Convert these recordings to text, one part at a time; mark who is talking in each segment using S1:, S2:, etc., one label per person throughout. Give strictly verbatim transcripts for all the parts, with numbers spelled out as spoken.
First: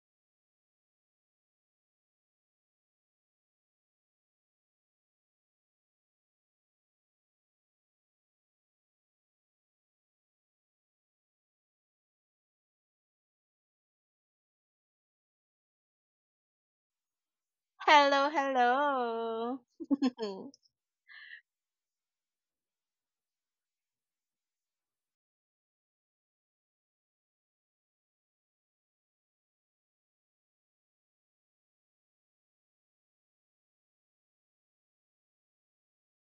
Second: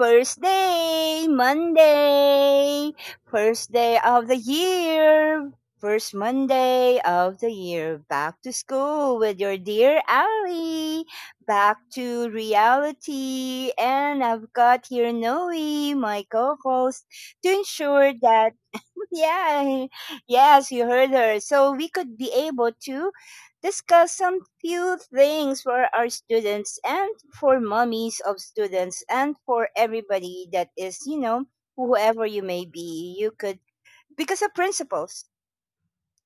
S1: First day, Monday! First day of the year! First Monday of the year. Back to school with your dear Ally. Back to reality. And I've got here Noe, my co host, to ensure
S2: Hello,
S1: that,
S2: hello.
S1: yeah, yes, you heard her. So we could be able to discuss some few things for our students and for mummies of students and for everybody that is, you know, whoever you may be. You could, because the principles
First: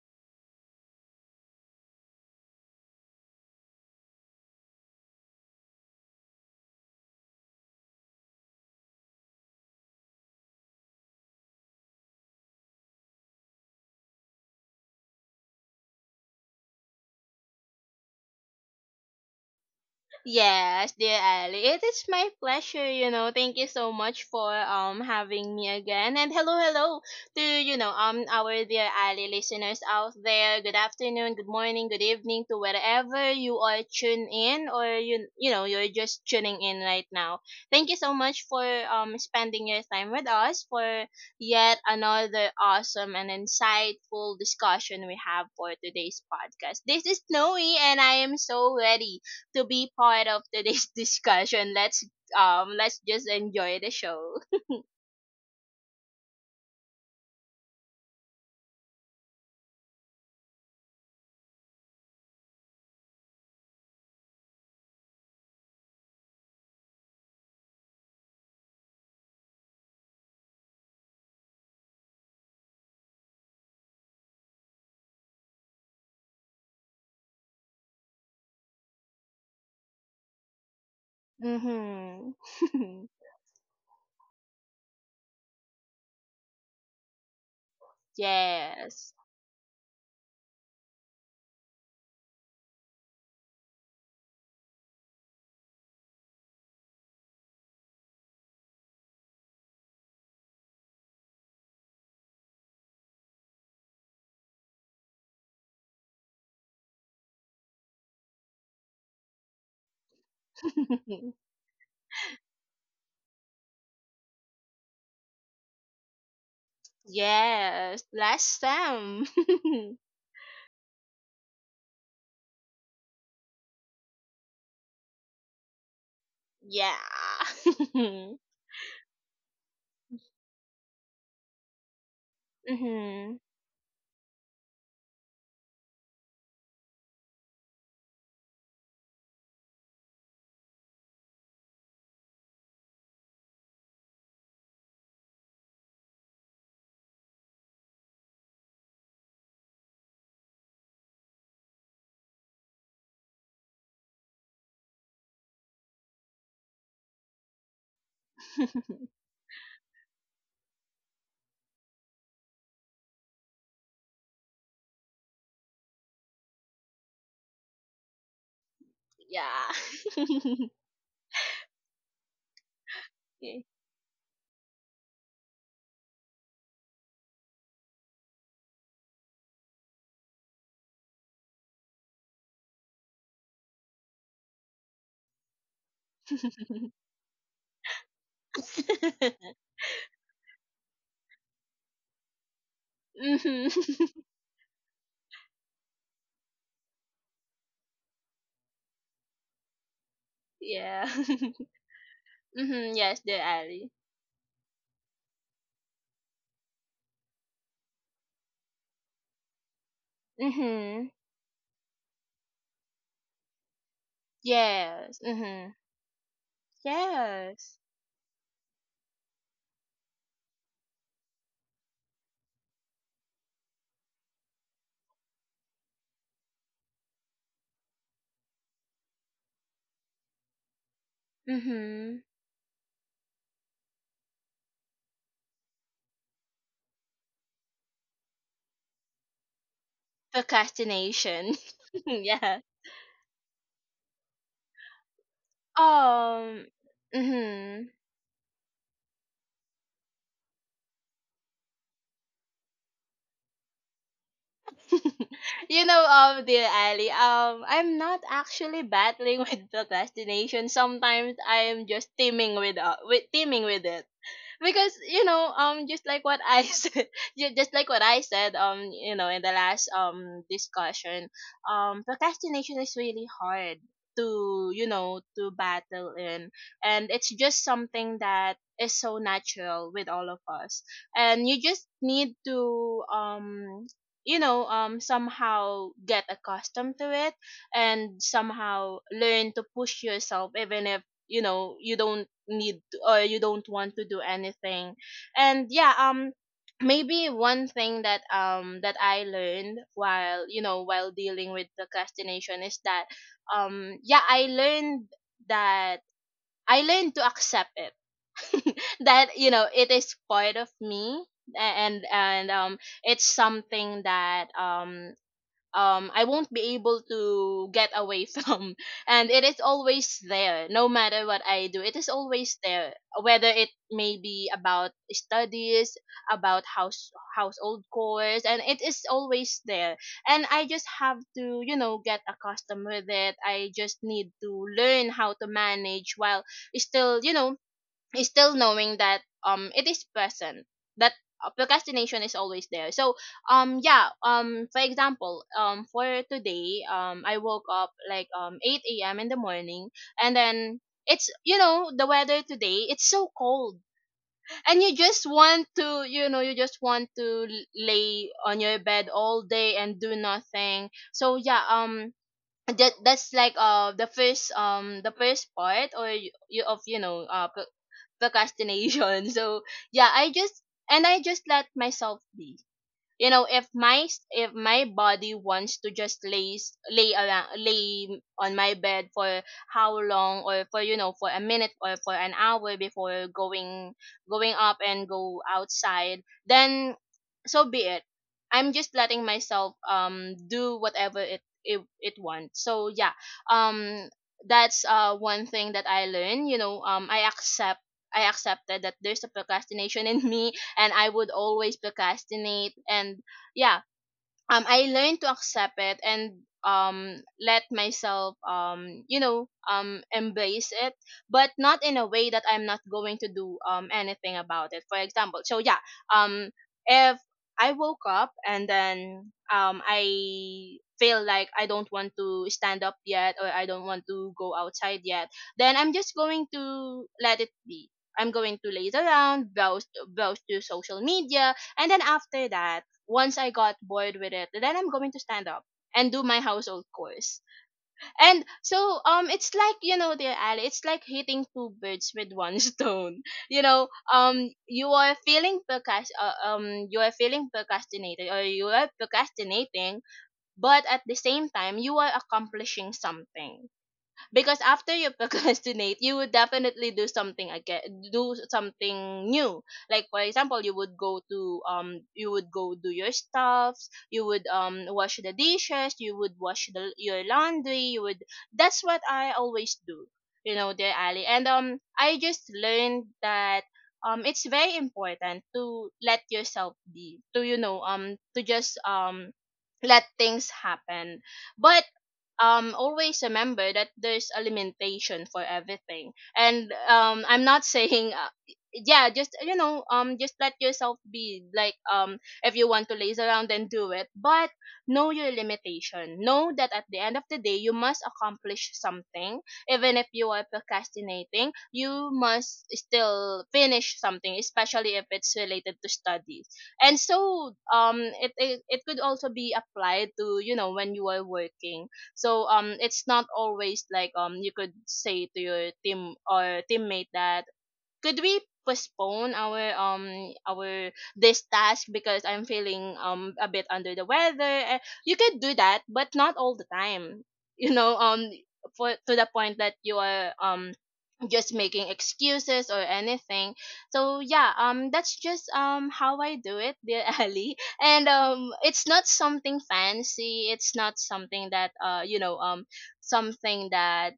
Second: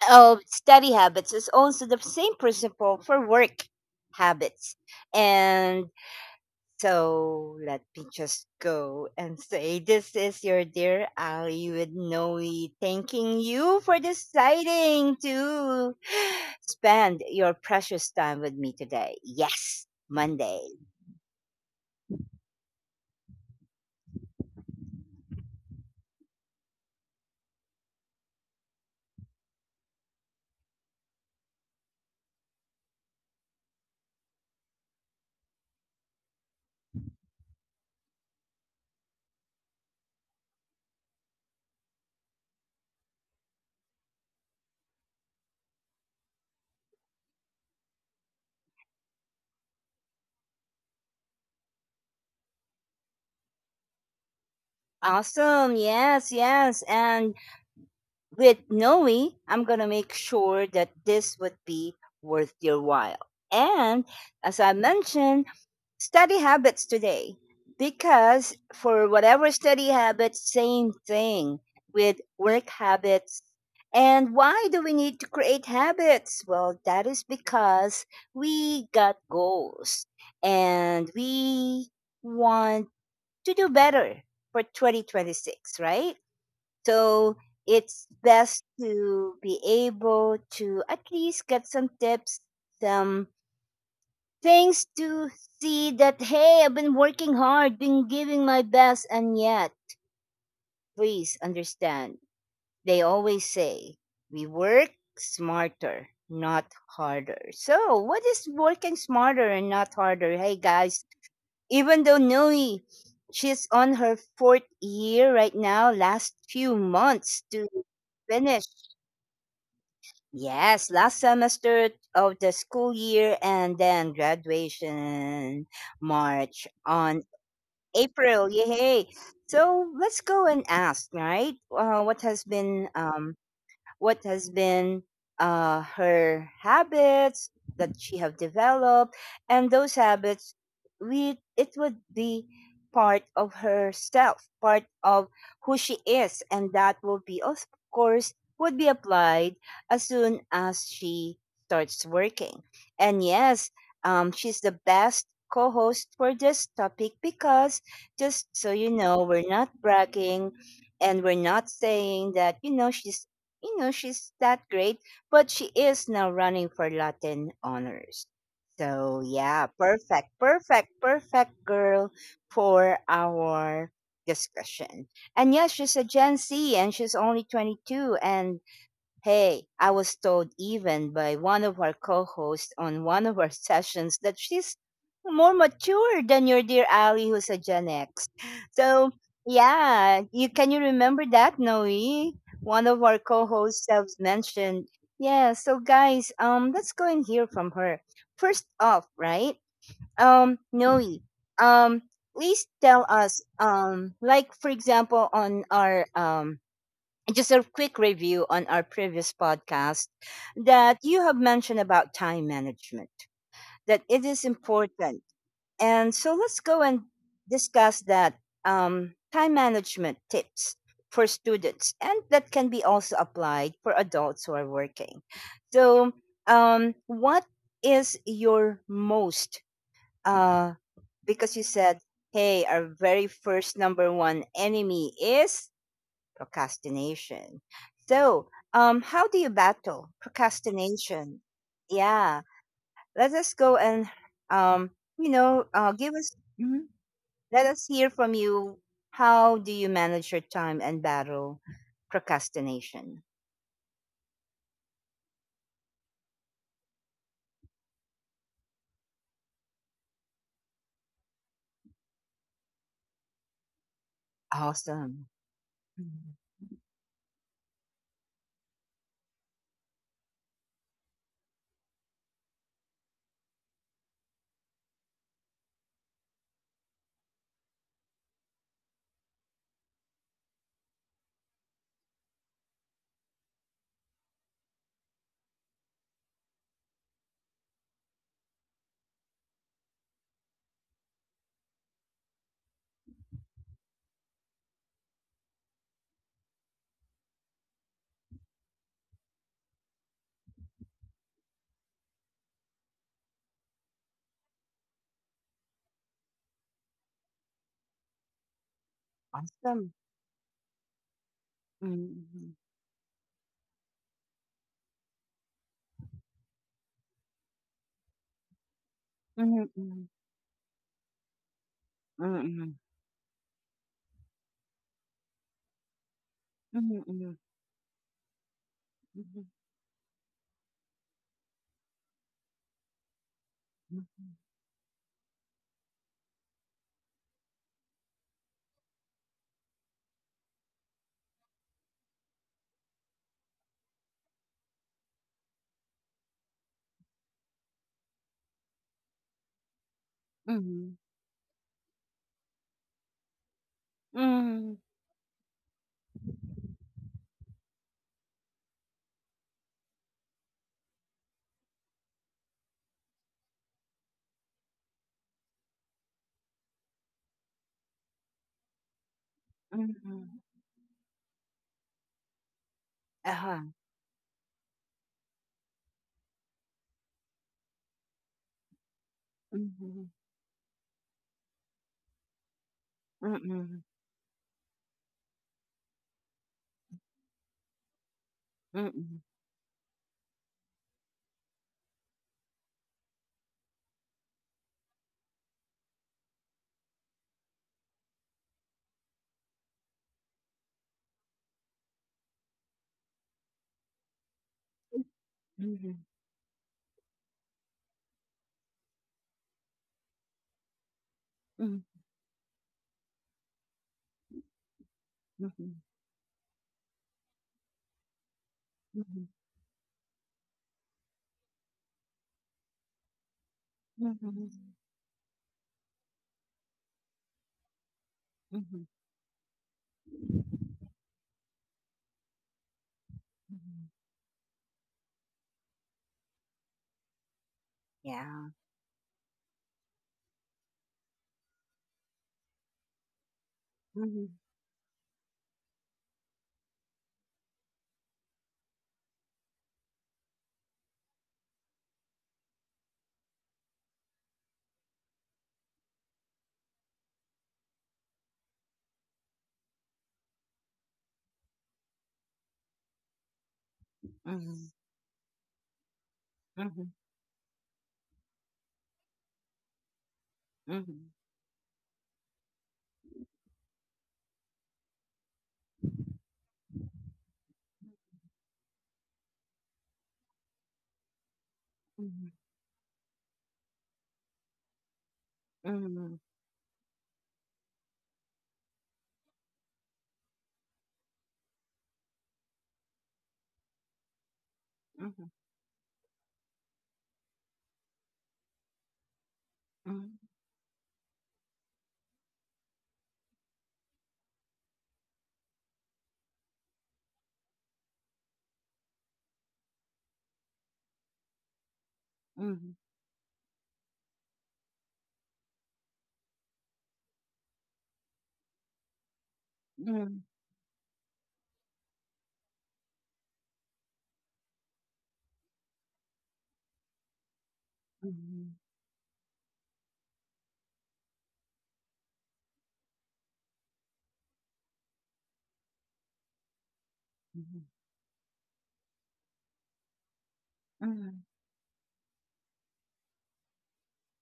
S1: of study habits is also the same principle for work habits. And so let me just go and say this is your dear Ali with Noe, thanking you for deciding to spend your precious time with me today. Yes, Monday.
S2: Yes, dear Ali, it is my pleasure. You know, thank you so much for um having me again, and hello, hello to you know um our dear Ali listeners out there. Good afternoon, good morning, good evening to wherever you are tuned in, or you you know you're just tuning in right now. Thank you so much for um spending your time with us for yet another awesome and insightful discussion we have for today's podcast. This is Snowy, and I am so ready to be part of today's discussion. Let's um let's just enjoy the show.
S1: Awesome. Yes, yes. And with Noe, I'm going to make sure that this would be worth your while. And as I mentioned, study habits today, because for whatever study habits, same thing with work habits. And why do we need to create habits? Well, that is because we got goals and we
S2: Mm-hmm.
S1: want to do better for twenty twenty-six, right? So it's best
S2: Yes.
S1: to be able to at least get some tips, some things to see that, hey, I've been working hard, been giving my best, and yet, please understand, they always say, we work smarter, not harder. So, what is working smarter and not harder? Hey, guys, even though Noe, she's on her fourth year right now, last few months to
S2: Yes. Last
S1: finish.
S2: time.
S1: Yes, last semester of the school year and then graduation March
S2: yeah.
S1: on April, yay! So let's go and ask, right? Uh, what has been
S2: Mm-hmm.
S1: um, what has been uh, her habits that she have developed, and those habits, we it would be part of herself, part of who she is, and that will be, of course, would be applied as soon as she starts working. And yes, um, she's the best co-host for this topic, because just so you know, we're not bragging, and we're not saying that you know she's you know, she's that great, but she is now running for Latin honors. So yeah,
S2: yeah.
S1: perfect, perfect, perfect girl for our discussion. And yes, she's a Gen Z and she's only twenty-two, and hey, I was told even by one of our co hosts on one of our sessions that she's more mature than your dear Ali, who's a Gen X. So, yeah, you can you remember that, Noe? One of our co
S2: Mhm.
S1: hosts selves mentioned. Yeah, so guys, um, let's go and hear from her. First off, right? Um,
S2: Yeah.
S1: Noe, um, please
S2: Mhm.
S1: tell
S2: Yes, the
S1: us,
S2: alley.
S1: um, like for example, on our um just a quick review on our previous podcast,
S2: Mm-hmm.
S1: that you have mentioned about time management, that it is
S2: Yes.
S1: important.
S2: Mm-hmm.
S1: And so let's go and
S2: Yes.
S1: discuss that, um, time management tips for students, and that can be also applied for adults who are working. So, um, what is your most, uh, because you
S2: Mhm.
S1: said, hey, our very first number one enemy is procrastination. So, um, how do you battle
S2: Procrastination.
S1: procrastination?
S2: Yeah.
S1: Yeah, let us go and, um, you know, uh, give us,
S2: Um.
S1: mhm. Let
S2: hmm
S1: us hear from you. How do you manage your time and battle procrastination?
S2: you know, um, dear Ali, um, I'm not actually battling with procrastination. Sometimes I'm just teaming with uh, with teaming with it. Because you
S1: Awesome.
S2: know um just like what
S1: Mhm.
S2: I said ju- just like what I said um you know in the last um discussion, um procrastination is really hard to you know to battle in, and it's just something that is so natural with all of us, and you just need to um you know um somehow get accustomed to it and somehow learn to push yourself even if you know you don't need or you don't want to do anything. And yeah um Maybe one thing that um that I learned while you know while dealing with procrastination is that, um yeah I learned that I learned to accept it that, you know, it
S1: Awesome.
S2: is part of me, a- and and
S1: Mm-hmm.
S2: um it's something that um um I won't be able to get away from, and it is
S1: Mm-hmm.
S2: always there. No matter what I do, it is always
S1: Mm-hmm.
S2: there, whether it may be about studies, about
S1: Mm-hmm. Mm-hmm.
S2: house
S1: Mm-hmm. Mm-hmm.
S2: household chores. And it is always there, and I just have to, you know, get accustomed with it. I just
S1: Mm-hmm.
S2: need to learn how to manage while still, you know, still knowing that um it is present, that uh, procrastination is always there. So um yeah um for example, um for today, um I woke up like um eight a.m in the morning, and then
S1: Mm-hmm.
S2: it's, you know, the weather today, it's so cold,
S1: Mm-hmm. Mm-hmm.
S2: and you just want to, you know, you just want to l- lay on your bed all day and do nothing. So yeah um that, that's like uh the first, um the first part or you of, you know, uh pro- procrastination. So yeah,
S1: Mm-hmm.
S2: i just and I just let myself be. You know, if
S1: Uh-huh.
S2: my s- if my body wants to just lay s- lay around, lay on my bed for how
S1: Mm-hmm.
S2: long, or for, you know, for a minute or for an hour before
S1: Mm, mm,
S2: going going up and go outside, then so be it. I'm just
S1: mhm,
S2: letting myself um do whatever it it, it wants. So yeah um that's uh one thing that I learned, you know. um i accept I accepted that there's a procrastination in me, and I would always procrastinate. And yeah um I learned to accept
S1: mhm,
S2: it and um let myself, um you know um embrace it, but
S1: mhm,
S2: not in a way that I'm not going to do um anything about it, for example. So yeah um if I woke up and
S1: mhm,
S2: then um I feel like I don't want to stand up yet, or I don't want to
S1: mhm,
S2: go outside yet, then I'm just going to let it be. I'm going to
S1: mhm,
S2: laze around, browse browse to social media, and then after that, once I got
S1: mhm.
S2: bored with it, then I'm going to stand up and do my household chores.
S1: Yeah.
S2: And so um it's like, you know, dear Ali, it's like hitting two birds with one stone. You know,
S1: Mhm,
S2: um you are feeling procrast- uh, um you are feeling procrastinated, or you are procrastinating, but at the same time you are accomplishing something, because after you procrastinate, you would definitely do something again, do something new. Like for example, you would go to um you would go do your stuffs, you would
S1: mhm,
S2: um wash the dishes, you would wash
S1: mhm,
S2: the, your laundry, you would, that's what I always do, you know, dear
S1: mhm,
S2: Ali. And um I just learned that um it's very important to let yourself be, to, you know, um to just um let things happen. But
S1: mhm, mhm,
S2: um, always remember that there's a limitation for
S1: mhm,
S2: everything. And um, I'm not saying, uh, yeah, just, you know, um, just let yourself be. Like um, if you want to laze around, then do it. But know
S1: mhm,
S2: your limitation. Know that at the end of the day, you must accomplish something. Even if
S1: mhm,
S2: you are procrastinating, you must still finish something, especially if it's related to studies. And so um it, it it could also be applied to, you know, when you are working. So
S1: mhm, mhm,
S2: um it's not always like, um you could say to your team or teammate that, could we postpone our um
S1: mhm,
S2: our this task because I'm feeling um a bit under the weather. Eh, you could do that, but not all the time. You know, um for to the point that you are um just making excuses or anything. So yeah, um that's just um how I do it, dear Ali. And um it's not something fancy. It's not
S1: mhm,
S2: something that uh you know um something that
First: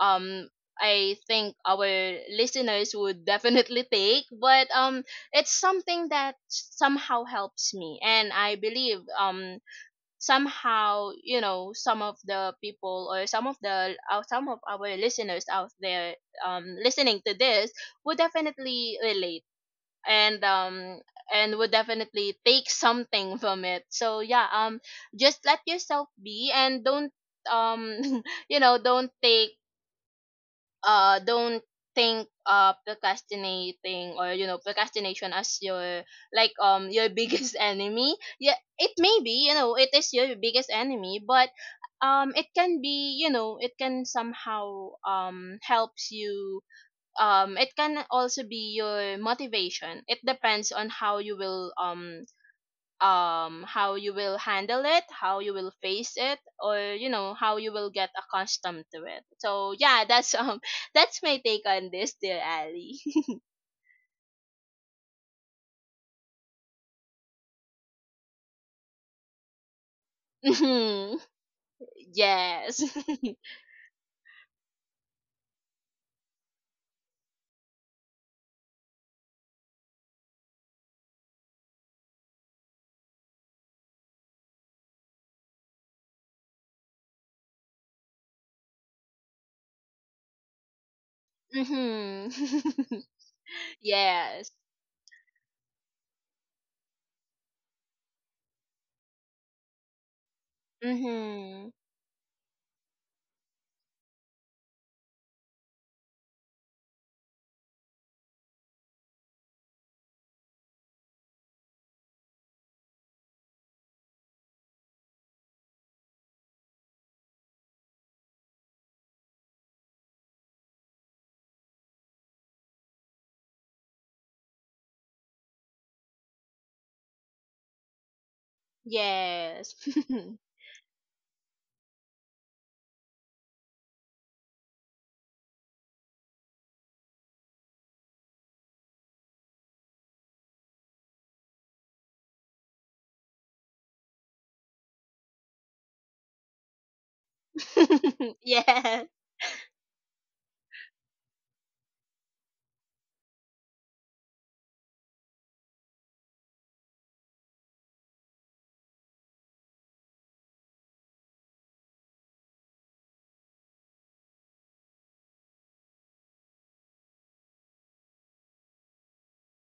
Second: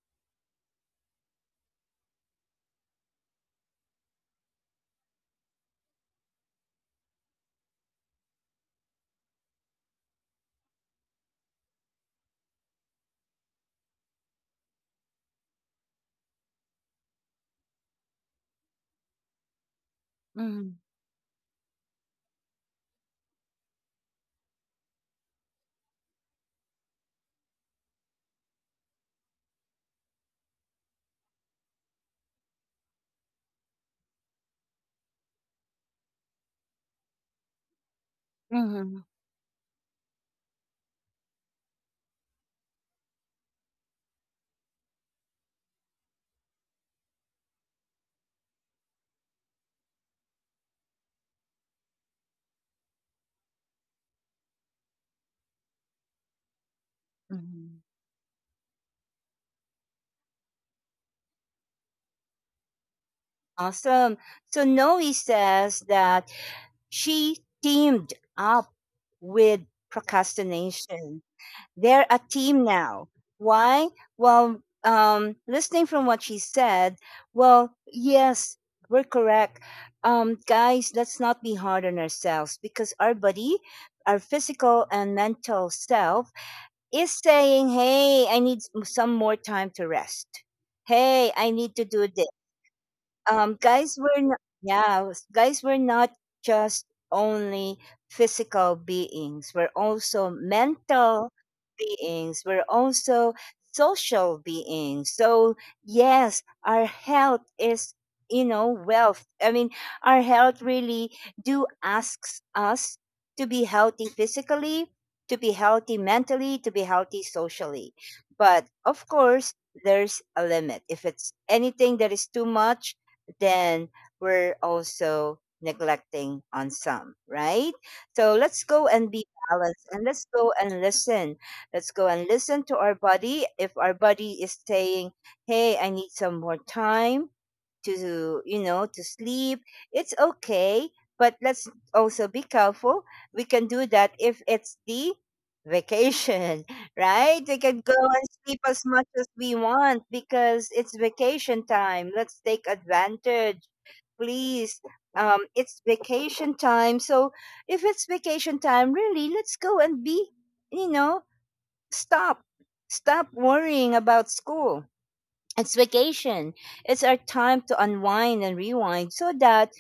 S2: um I think our listeners would definitely take, but um it's something that somehow helps me, and I believe um somehow, you know, some of the people, or some of the uh, some of our listeners out there um listening to this would definitely relate, and
S1: mhm,
S2: um and would definitely take something from it. So yeah um just let yourself be, and don't, um you know, don't take uh don't think uh procrastinating, or you know, procrastination as your, like, um your biggest enemy. Yeah, it
S1: mhm,
S2: may be, you know, it is your biggest enemy, but um it can be, you know, it can somehow um helps you. Um it can also be your motivation. It depends on how you will um um how you will handle it, how you will face it, or you know, how you
S1: mhm.
S2: will get accustomed to it. So yeah, that's um that's my take on this, dear Ali.
S1: Awesome. So Noe says that she teamed up with procrastination.
S2: Mhm.
S1: They're a team
S2: Yes.
S1: now. Why? Well, um, listening from what she said, well, yes, we're correct. Um, guys, let's not be hard on ourselves, because our body, our physical and mental self, is saying, hey, I need s- some more time to rest. Hey, I need to do
S2: hmm
S1: this. Um, guys were not,
S2: Yes.
S1: Yeah, was- guys were not just only physical beings. We're also mental
S2: hmm
S1: beings. We're also social beings. So yes, our health is you know wealth. I mean, our health really do asks us to be healthy physically, to be healthy mentally, to be healthy socially. But of course, there's a limit. If it's anything that is too much, then we're also neglecting on some, right? So let's go and be
S2: Yes.
S1: balanced, and let's go and listen. Let's go and listen to our body. If our body is saying, hey, I need some more time to you know to sleep, it's okay, but let's also be careful. We can do that if it's the vacation, right? We can go and sleep as much
S2: Yes.
S1: as we want because it's vacation time. Let's take advantage, please. Um it's vacation time. So if it's vacation time, really, let's go and be you know stop stop worrying about school. It's vacation. It's our time to unwind and rewind, so that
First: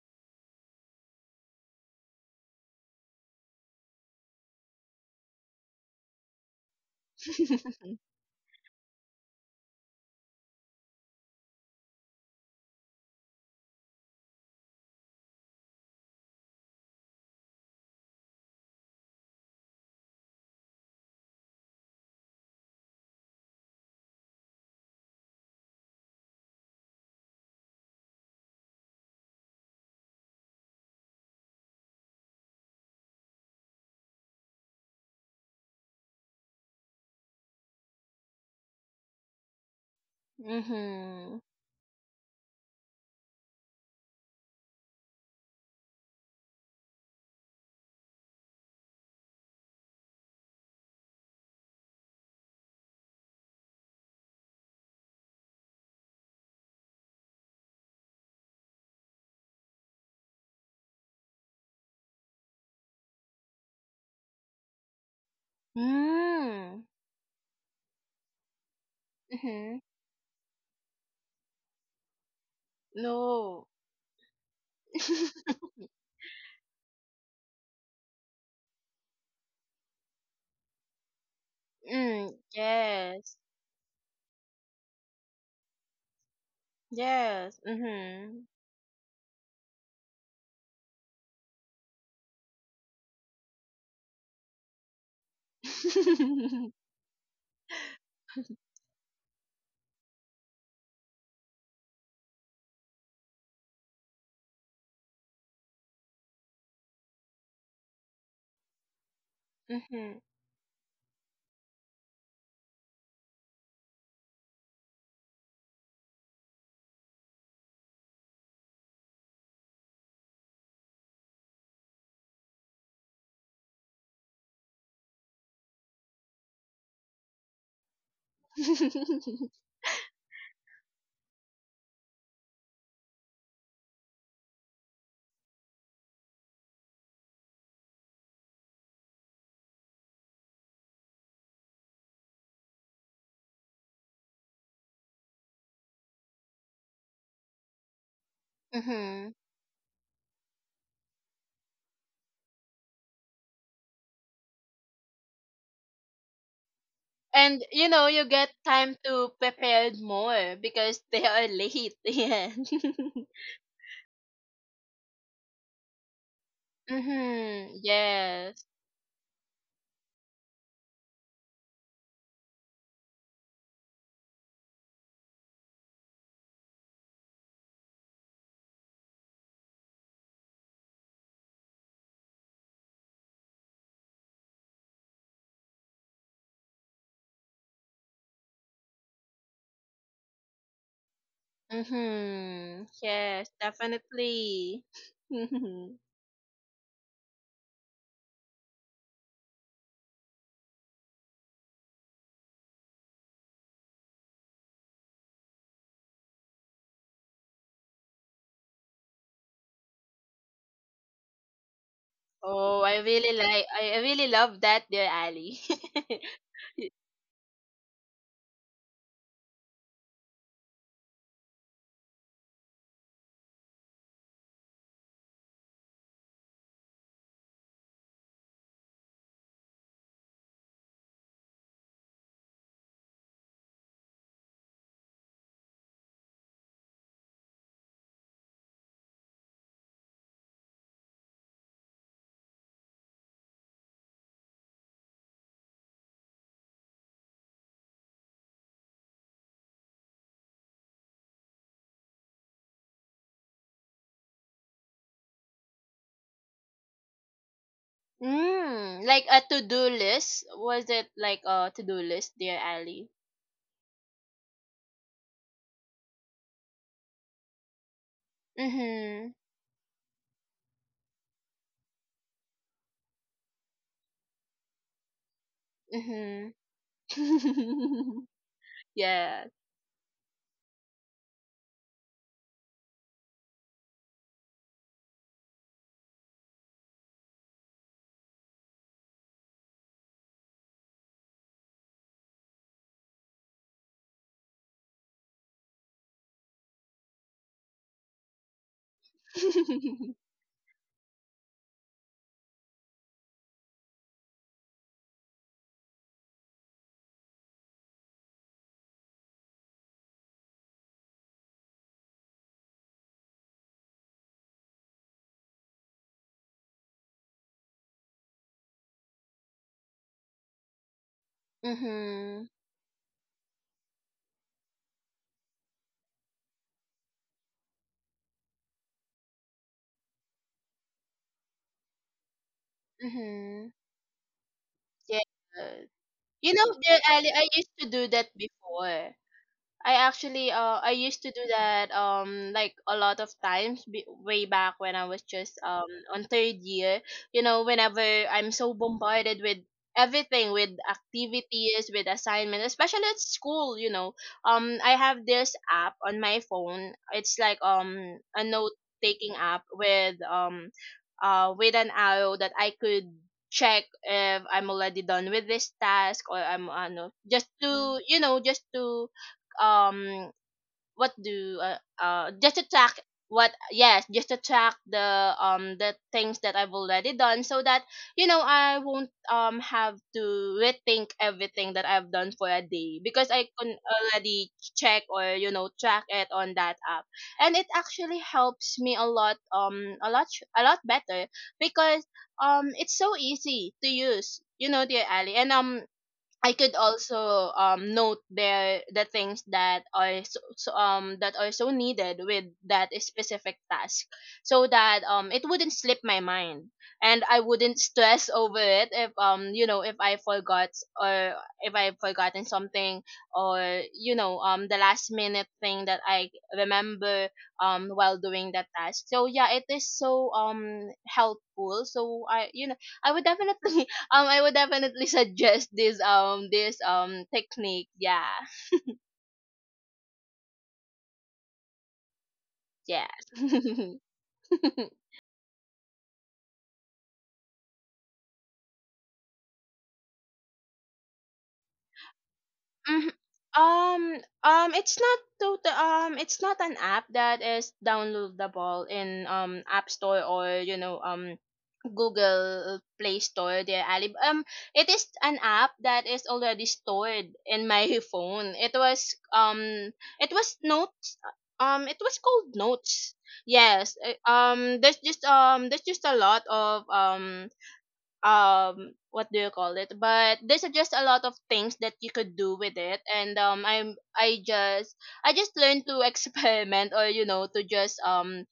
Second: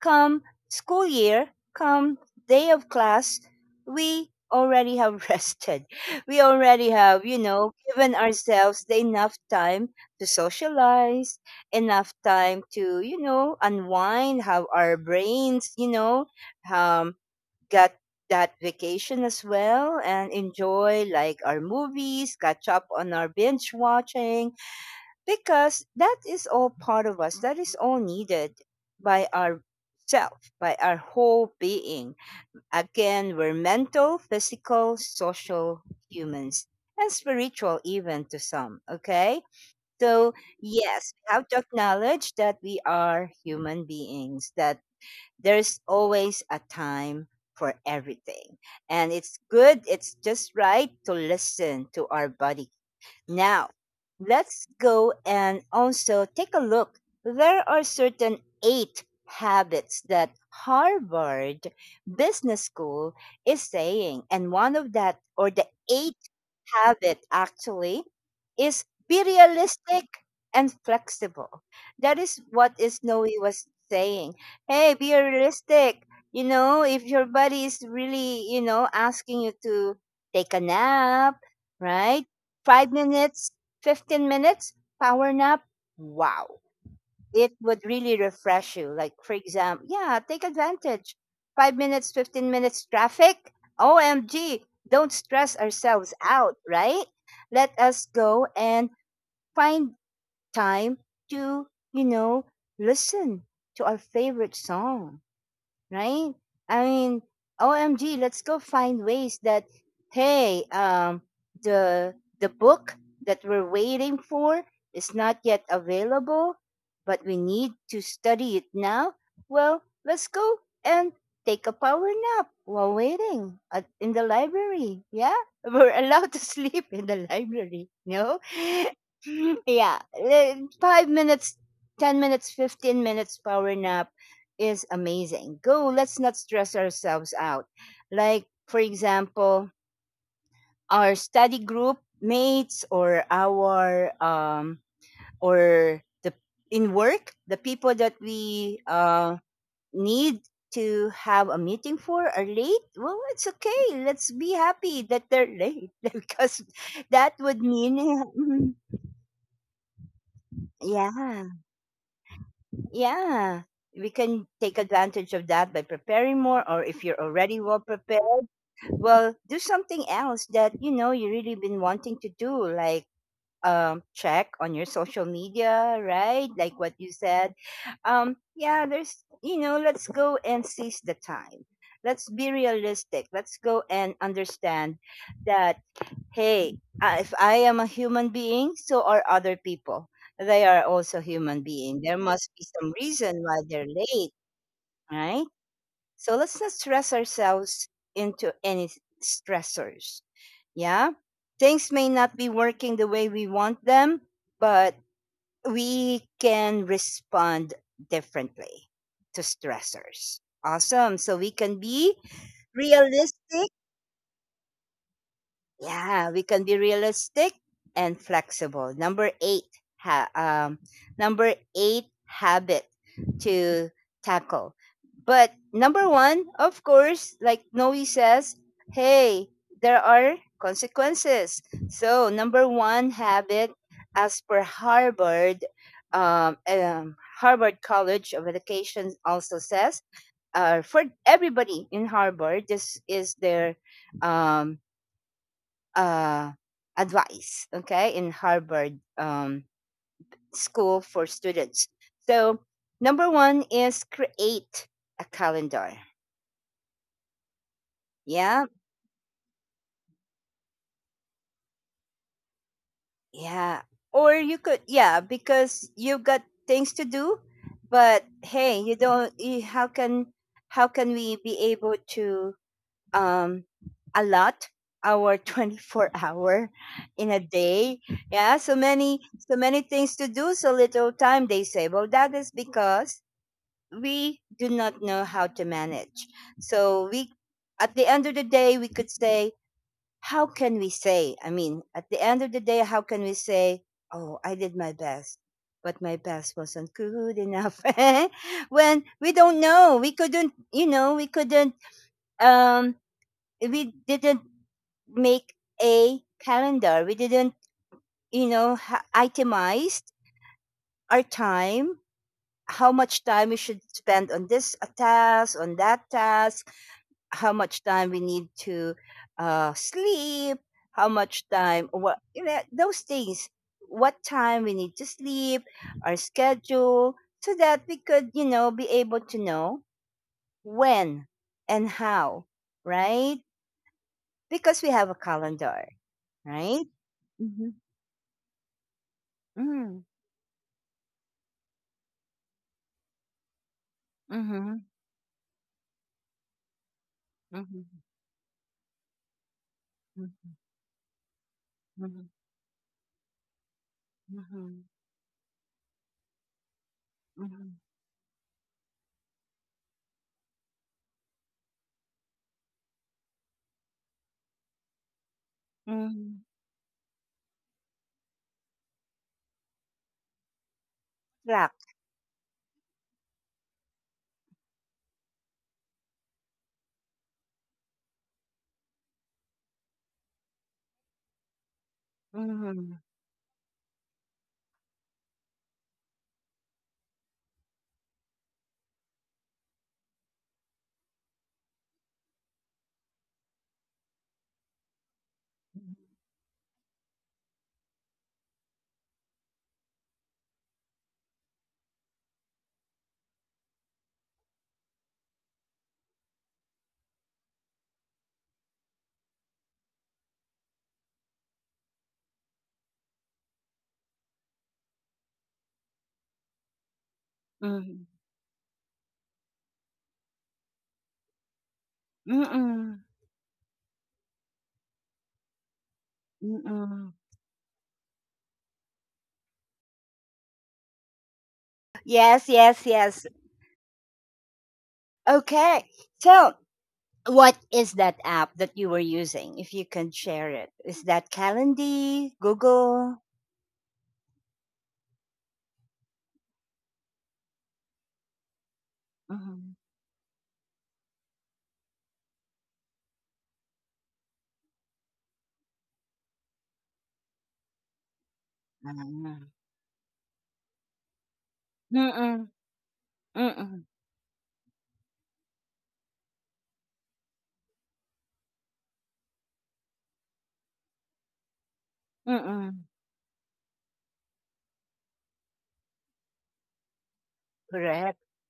S1: come school year, come day of class, we already have rested. We already have, you know, given ourselves the enough time to socialize, enough time to, you know, unwind, have our brains, you know, um, got that vacation as well, and enjoy like our movies, catch up on our binge watching, because that is all part of us, that is all needed by our self, by our whole being. Again, we're mental, physical, social humans, and spiritual, even to some, okay? So
S2: hmm
S1: yes, we have to acknowledge that we are human beings, that there's always a time for everything, and it's good, it's just right to listen to our body. Now, let's go and also take a look. There are certain eight habits that Harvard Business School is saying. And one of that, or the eighth
S2: Mm.
S1: habit actually, is be
S2: hmm
S1: realistic and flexible. That is what is Noe
S2: No.
S1: was saying. Hey, be realistic. You know, if your body is really, you know, asking you to take a nap, right?
S2: Mm.
S1: five
S2: Yes.
S1: minutes, fifteen minutes, power nap. Wow. It
S2: Yes.
S1: would really
S2: hmm
S1: refresh you. Like, for example, yeah, take advantage. Five minutes, fifteen minutes traffic. O M G. Don't stress ourselves out, right? Let us go and find time to, you know, listen to our favorite song, right? I mean, O M G, let's go find ways that,
S2: Mhm.
S1: hey, um, the the book that we're waiting for is not yet available, but we need to study it now. Well, let's go and take a power nap while waiting at, in the library. Yeah, we're allowed to sleep in the library. No, yeah, eh, five minutes, ten minutes, fifteen minutes power nap is amazing. Go, let's not stress ourselves out. Like, for example, our study group mates, or our, um, or the in work, the people that we
S2: Mhm.
S1: uh, need to have a meeting for, are late. Well, it's okay. Let's be happy that they're late, because that would
S2: And you
S1: mean,
S2: know, you get
S1: mhm,
S2: time to prepare more because they
S1: yeah,
S2: are late. Yeah.
S1: yeah, we can take advantage of that by preparing more, or if you're already
S2: Mhm.
S1: well prepared,
S2: Yes.
S1: well, do something else that you know you really been wanting to do, like um check on your social media, right? Like what you said. Um yeah, there's, you know let's go and seize the time. Let's be realistic. Let's go and understand that, hey, uh, if I am a human being, so are other people. They are also human being, there must be
S2: Mhm.
S1: some reason
S2: Yes,
S1: why they're late,
S2: definitely.
S1: right?
S2: Mhm.
S1: So let's not stress ourselves into any s- stressors. Yeah. Things may not be working the way we want them, but we can respond differently to stressors. Awesome. So we can be
S2: Oh, I really like
S1: realistic,
S2: I I really love that, dear Ali.
S1: yeah, we can be realistic and flexible. Number eight, ha- um, number eight habit to tackle. But number one, of course, like Noe says, hey, there are consequences. So number one habit, as per Harvard, um, um, Harvard College of Education also says, uh, for everybody in Harvard, this is their um, uh, advice, okay, in Harvard um, School for Students. So, number one is create a calendar. Yeah,
S2: Mm, like a to-do list. Was it like a to-do list, dear Ali?
S1: yeah. Or you could, yeah, because you've got things to do, but hey, you
S2: Mhm.
S1: don't. You, how can how can we be able to um, a lot our twenty-four
S2: Mhm.
S1: hour in a day? Yeah, so many,
S2: Yes.
S1: so many things to do, so little time, they say. Well, that is because we do not know how to manage, so we at the end of the day we could say, how can we say, I mean, at the end of the day, how can we say, oh, I did my best, but my best wasn't good enough. When we don't know, we couldn't you know we couldn't um we didn't make a calendar. We didn't, you know, ha- itemized our time, how much time we should spend on this uh, task, on that task, how much time we need to uh, sleep, how much time, what you
S2: Mhm.
S1: know, those things, what time we need to sleep, our schedule, so that we could, you know, be able to know when and how, right?
S2: Mhm.
S1: Because we have a
S2: Yes.
S1: calendar,
S2: You know,
S1: right?
S2: the, I, I used
S1: Mhm.
S2: to do that before. I
S1: Mm.
S2: actually uh I used to do that um like a lot of times, b- way back
S1: Mhm.
S2: when I was just um on third year. You know,
S1: Mhm.
S2: whenever I'm so bombarded with everything,
S1: Mhm.
S2: with activities, with
S1: Mhm.
S2: assignments, especially at school, you know, um I
S1: Mhm.
S2: have this app on my phone. It's like
S1: Mhm.
S2: um a note taking app with um uh with an arrow that I could check if I'm already done with this task, or
S1: Mhm.
S2: I'm uh, no, just to, you know, just to um what do uh,
S1: Black.
S2: uh just to track what yes, just to track the um the things that I've already done, so that, you know, I won't um have to rethink everything that I've done for a day,
S1: Mhm.
S2: because I can already check, or you know, track it on that app. And it actually helps me a lot, um a lot a lot better, because um it's so easy to use, you know, dear Ali. And um I could also um, note the the things that are so, so, um that are so needed with that specific task, so that um it wouldn't slip my mind, and I wouldn't stress over it if, um you know, if I forgot, or if I've forgotten something, or you know, um the last minute thing that I remember um while
S1: Mhm.
S2: doing that task. So yeah, it is so um helpful. So I, you know, I would
S1: Mm-mm.
S2: definitely um, I would definitely suggest this um this um
S1: Mm-mm.
S2: technique. Yeah.
S1: Yes,
S2: Yes.
S1: yes, yes. Okay. So, what is that app that you were using? If you can share it, is that Calendly,
S2: Mhm.
S1: Google?
S2: Um, um, it's not total. Um, it's not an app that is downloadable in um
S1: Mm-hmm.
S2: App Store, or you know, um Google uh, Play Store there, Alib. Um, it is an app that is already stored in my phone. It was
S1: Mm-mm.
S2: um, it was notes. Um, it was
S1: Mm-mm.
S2: called Notes.
S1: Mm-mm.
S2: Yes. uh, Um, there's just um, there's just a lot of um, um, what do you call it? But there's just a lot of things that you could do with
S1: Mm-mm.
S2: it, and um, I'm I just I just learned to experiment or you know to just
S1: Correct.
S2: um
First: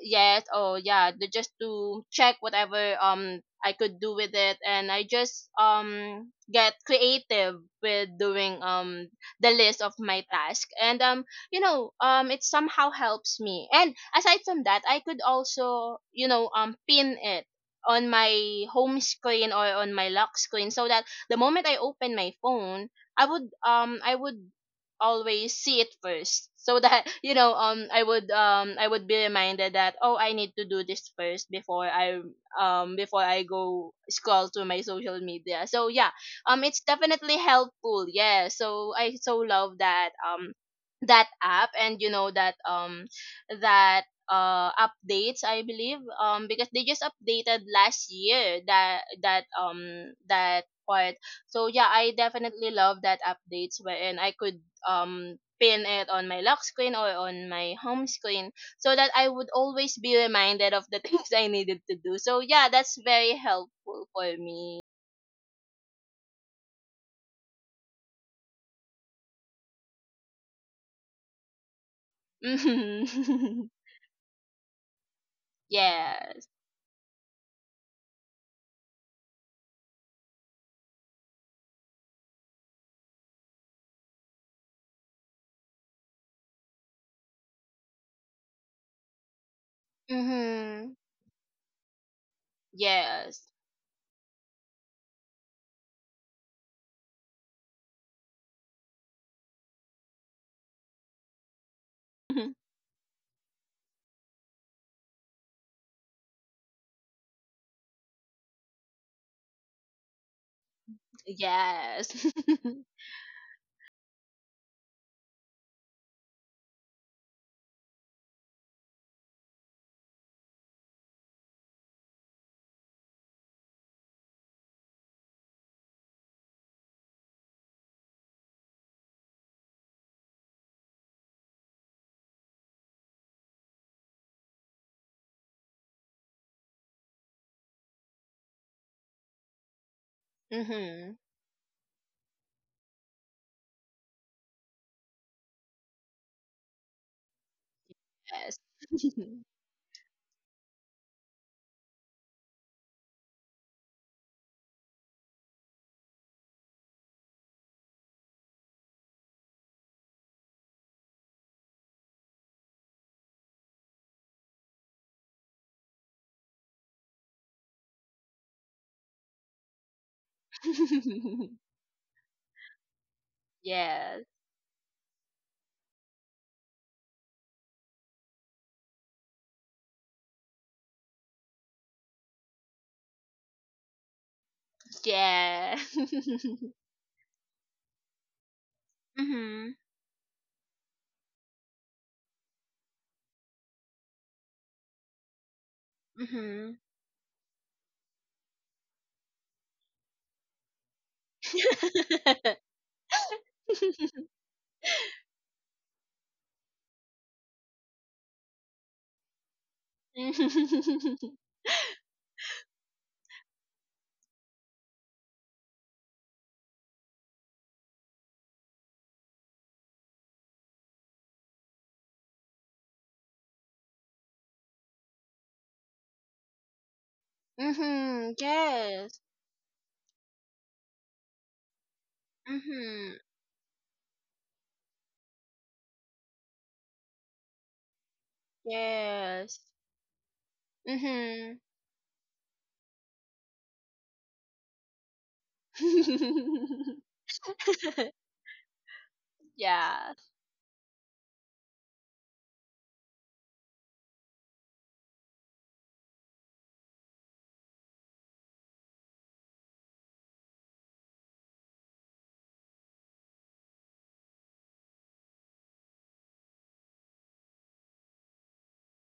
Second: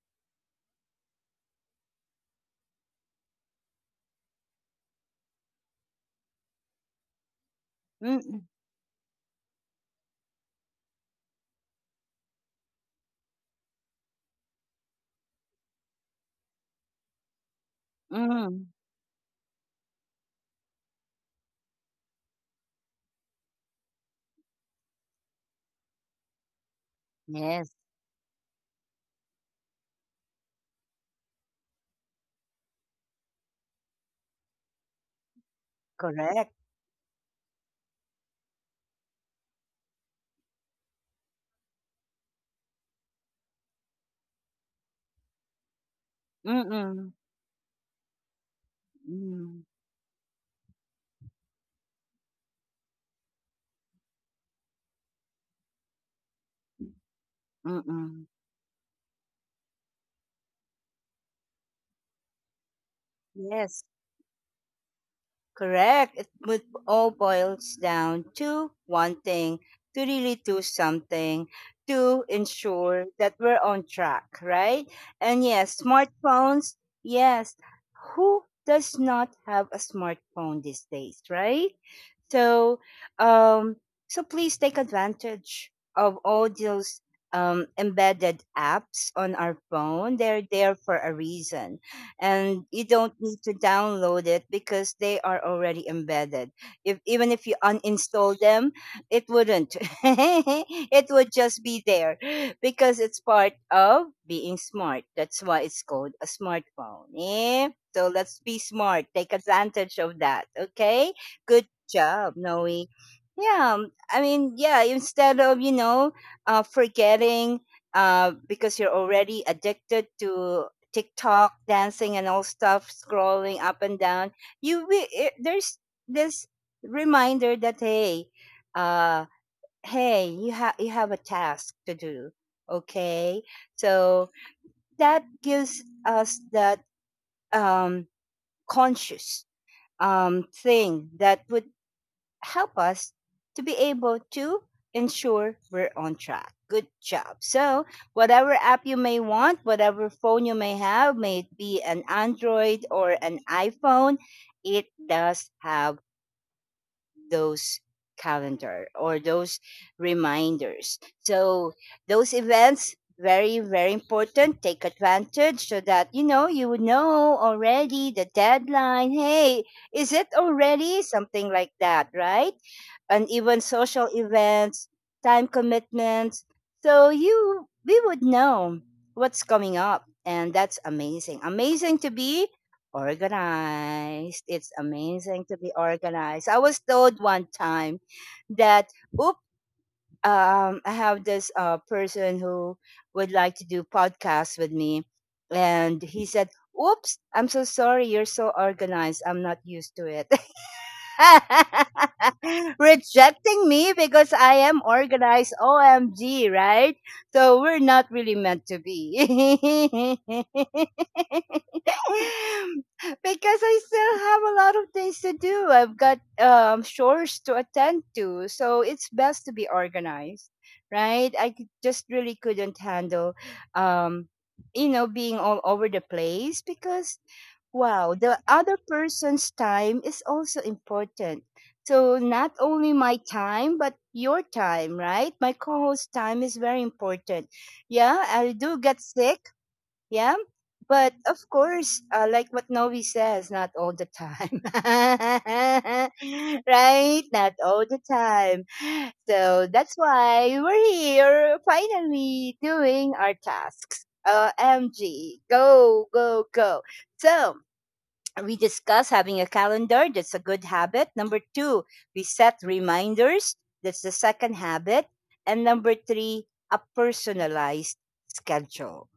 S2: yes oh yeah the, just to check whatever um I could do with it, and I just um get creative with
S1: Mm-mm.
S2: doing um the list of my task. And um you know um it somehow helps me. And aside from that, I could also, you know, um pin it on my
S1: Mm.
S2: home screen or on my lock screen, so that the moment I open my phone, i would um I would always see it first, so that you know
S1: Yes,
S2: um i would um I would be reminded that, oh, I need to do this first before i um before I go scroll to my social media. So yeah,
S1: correct.
S2: um it's definitely helpful. Yeah, so I so love that um that app. And you know that um that uh updates, I believe, um because they just
S1: Mm-mm.
S2: updated last year that that
S1: Mm.
S2: um that part. So yeah, I definitely love that updates wherein I could um pin it on my lock screen or on my home
S1: Mm-mm.
S2: screen, so that I would always be reminded of the things I needed to do. So yeah, that's very
S1: Yes,
S2: helpful for me.
S1: correct. It would all boils down to one thing to really do something to ensure that we're
S2: Mm-hmm.
S1: on track, right? And yes,
S2: Yes.
S1: smartphones, yes. Who does not have a smartphone these days, right? So, um, so please take advantage of all those um, embedded apps on our phone. They're there
S2: Mm-hmm.
S1: for a reason, and you don't need
S2: Yes.
S1: to download it because they are already embedded. If even if you uninstall them, it wouldn't. It would just be there because it's part of being smart. That's why it's called a smartphone. Eh? So let's be smart. Take advantage of that. Okay, good
S2: Yes.
S1: job, Noe. Yeah, um, I mean, yeah, instead of, you know, uh, forgetting uh, because you're already addicted to TikTok, dancing and all stuff, scrolling up and down, you wi- it, there's this reminder that, hey, uh, hey, you, ha- you have a task to do, okay? So that gives us that um, conscious um, thing
S2: Mm-hmm.
S1: that would help us to be able to ensure we're on track. Good job. So, whatever
S2: Yes.
S1: app you may want, whatever phone you may have, may it be an Android or an iPhone, it does have those calendar or those reminders. So those events, very very important, take advantage so that you know you would know already the deadline, hey, is it already, something like that, right? And even social
S2: Yes.
S1: events, time commitments, so you, we would know what's coming up, and that's amazing, amazing to be organized. It's amazing to be
S2: Yeah.
S1: organized. I was told one time that, oop,
S2: Mm-hmm.
S1: um, I have this uh, person who would like to do podcasts with me. And he said,
S2: Mm-hmm.
S1: oops, I'm so sorry. You're so organized. I'm not used to it. Rejecting me because I am organized. O M G, right? So we're not really meant to be. Because
S2: Mm-hmm.
S1: I still have a lot of things to do. I've got um, chores to attend to. So it's best to be organized, right? I c- just really couldn't handle, um, you know, being all over the place because wow,
S2: Mm-hmm.
S1: the other
S2: Yes.
S1: person's time is also important. So, not only
S2: Mm-hmm.
S1: my time, but your time, right? My co host's time is very important. Yeah, I do get sick.
S2: Yes.
S1: Yeah. But of
S2: Mm-hmm.
S1: course, uh, like what Novi says, not all the time. Right? Not all the time. So that's
S2: Yeah.
S1: why we're here finally doing our tasks. Uh, M G, go, go, go. So, we discuss having a calendar. That's a good habit. Number two, we set reminders. That's the second habit. And number three, a personalized schedule,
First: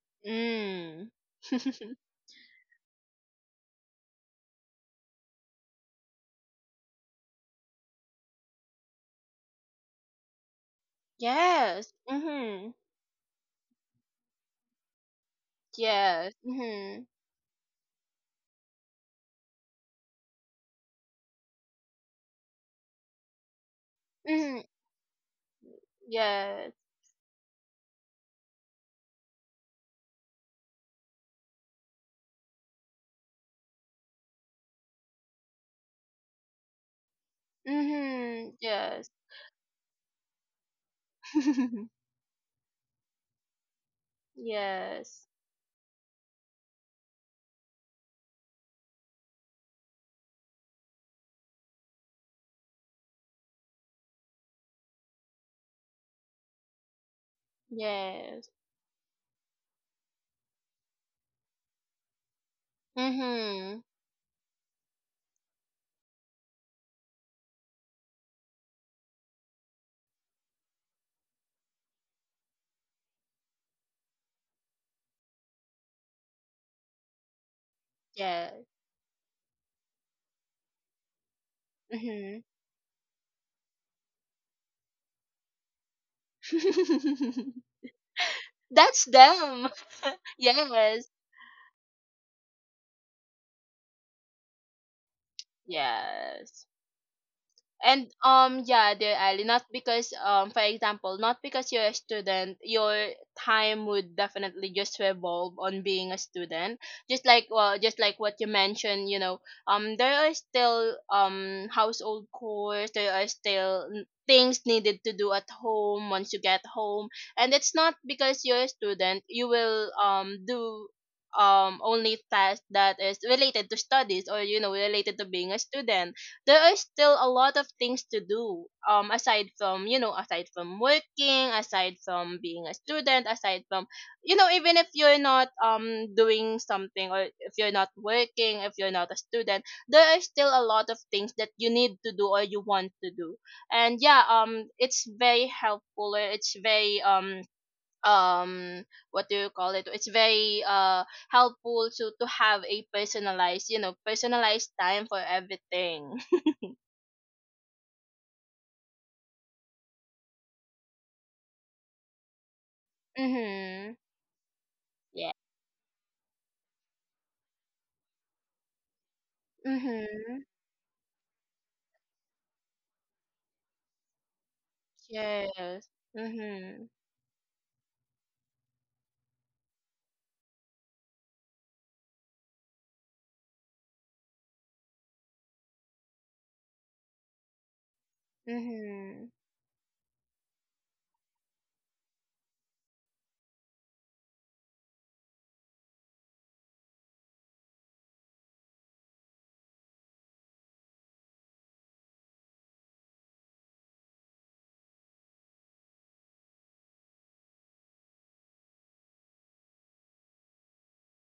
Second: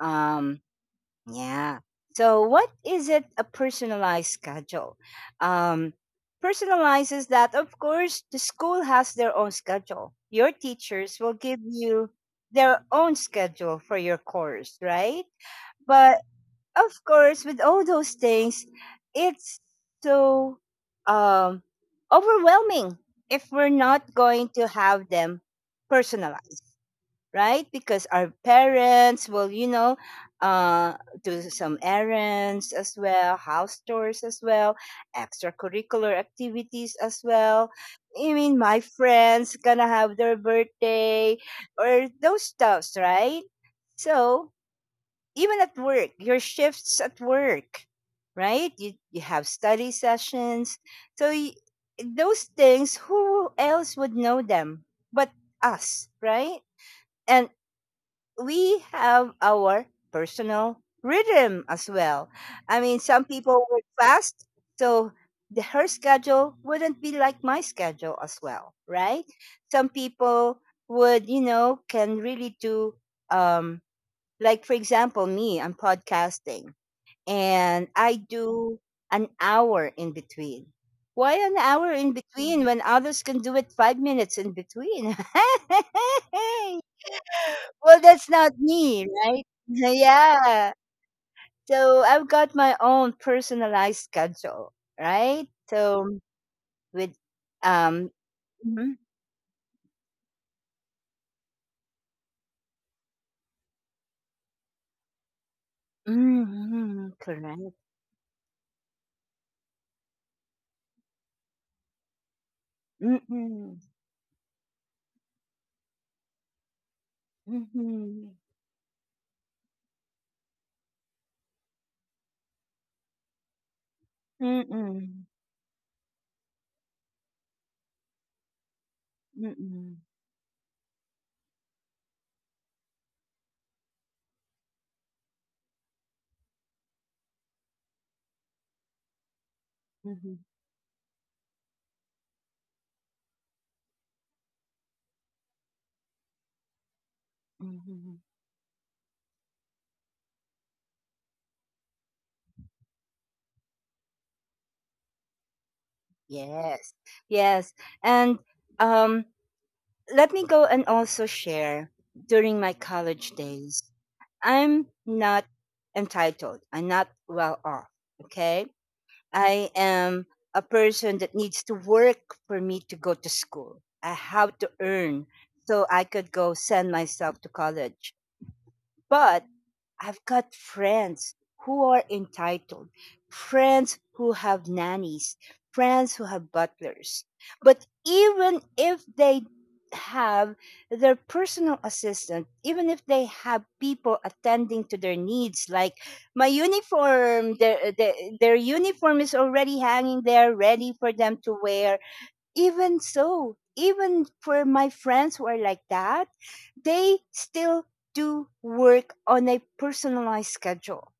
S1: um
S2: Mm.
S1: yeah. So what is it, a personalized schedule? um personalizes that, of course, the school has their own schedule. Your teachers will give
S2: Yes.
S1: you
S2: Mm-hmm.
S1: their own schedule for your course, right? But
S2: Yes.
S1: of
S2: Mm-hmm.
S1: course, with all those things, it's so um, overwhelming if we're not going
S2: Mm-hmm.
S1: to have them personalized,
S2: Yes.
S1: right? Because our parents will, you know, uh, do some errands as well, house chores as well, extracurricular activities as well. I
S2: Mm-hmm.
S1: mean, my
S2: Yes.
S1: friends gonna have their birthday or those stuffs, right? So
S2: Yes.
S1: even at work, your shifts at work, right? You, you have study sessions. So y- those things, who else would know them but us, right? And
S2: Yes.
S1: we have our personal rhythm as well. I mean, some people
S2: Mm-hmm.
S1: work fast, so the, her schedule wouldn't be like my schedule as well, right? Some people would, you know, can really do um, like, for example, me, I'm podcasting and I
S2: Yes.
S1: do an hour in between. Why an hour in
S2: Mm-hmm.
S1: between when others can do it five minutes in between? Well, that's not
S2: That's
S1: me, right?
S2: them.
S1: Yeah.
S2: Yes.
S1: So I've got my own personalized schedule, right? So
S2: Yes.
S1: with
S2: And
S1: um,
S2: um yeah,
S1: mhm,
S2: dear Ali, not because, um for example, not because you're a student, your time would definitely just revolve on being a student. Just
S1: mhm,
S2: like, well,
S1: correct.
S2: just like what you mentioned, you know, um there are still um household chores, there are still
S1: Mm-mm,
S2: n- things needed to do at home once you get home. And it's not because
S1: mm-mm,
S2: you're a student you will um do um only tasks that is related to studies, or you know, related to being
S1: mm-mm,
S2: a student. There are still a lot of things to do, um aside from, you know,
S1: mm-mm,
S2: aside from working, aside from being a student, aside from, you know, even if you're not um doing something, or if you're not working, if you're not a student, there are still a
S1: mm-mm,
S2: lot of things that you need to do or you want to do. And yeah, um it's very helpful, or it's very um
S1: mm-mm,
S2: um what do you call it, it's very uh helpful to to have a personalized, you know, personalized time for everything.
S1: yes, yes. And um, let me go and also share, during my college
S2: Mhm.
S1: days, I'm
S2: Yeah.
S1: not entitled. I'm not well off. Okay. I
S2: Mhm.
S1: am a person that needs to work for me to go to school. I have to earn
S2: Yes.
S1: so I could go
S2: Mhm.
S1: send myself to college. But I've got friends who are entitled, friends who have nannies, friends who have butlers. But even if
S2: Mhm.
S1: they have their personal assistant, even if they have people attending to their needs, like my uniform, their, their, their uniform is already hanging there, ready for them to wear. Even so, even for my friends who are like that, they still do work on a personalized schedule.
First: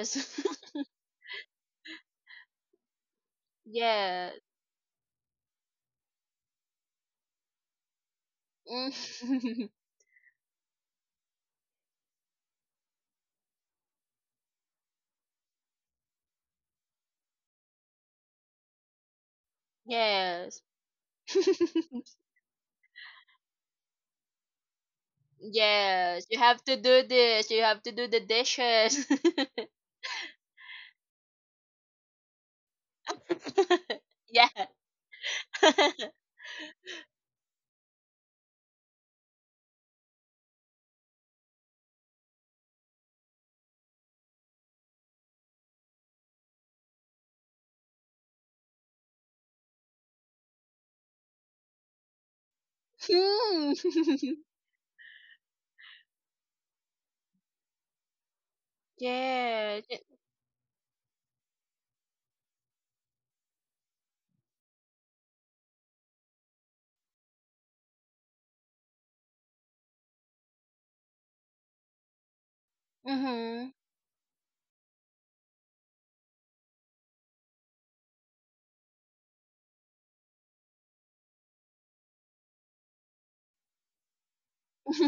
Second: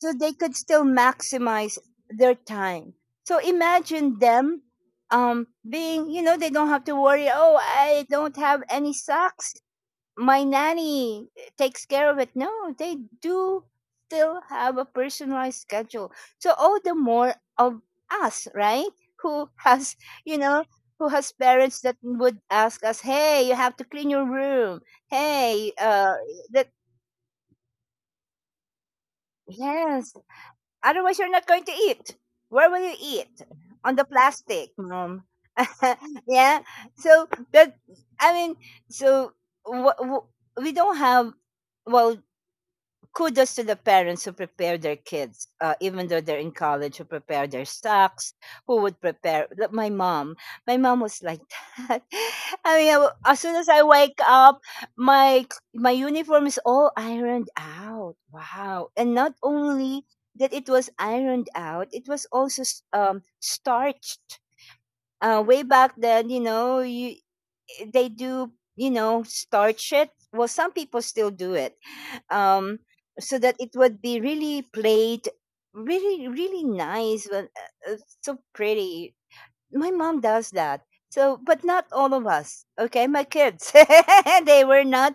S1: So they could still maximize their time. So imagine
S2: Yes.
S1: them um, being, you know, they don't have to worry, oh, I don't have any socks,
S2: Mm.
S1: my nanny takes care of it. No, they do still have a personalized schedule. So all the more of us, right? Who has, you know,
S2: Yes.
S1: who has parents that would ask us, "Hey, you have to clean your room. Hey, uh,
S2: Yes. You
S1: that,
S2: have to do this. You have to do the dishes.
S1: yes, otherwise you're not going to eat. Where will you eat? On the
S2: Yeah.
S1: plastic, mom." Yeah. So that, I mean, so wh- wh- we don't have, well, kudos to the parents who prepare their kids, uh, even though they're in college, who prepare their stocks, who would prepare. Like my mom, my mom was like that. I mean, I w- as soon as
S2: Hmm.
S1: I wake up, my my uniform is all ironed out. Wow! And not
S2: Yeah.
S1: only that, it was ironed out; it was also s- um, starched. Uh, way back then, you know, you they do, you know, starch it. Well, some people still do it, um, so that it
S2: Mhm.
S1: would be really played, really, really nice, but uh, uh, so pretty. My mom does that. So, but not all of us. Okay, my kids, they were not.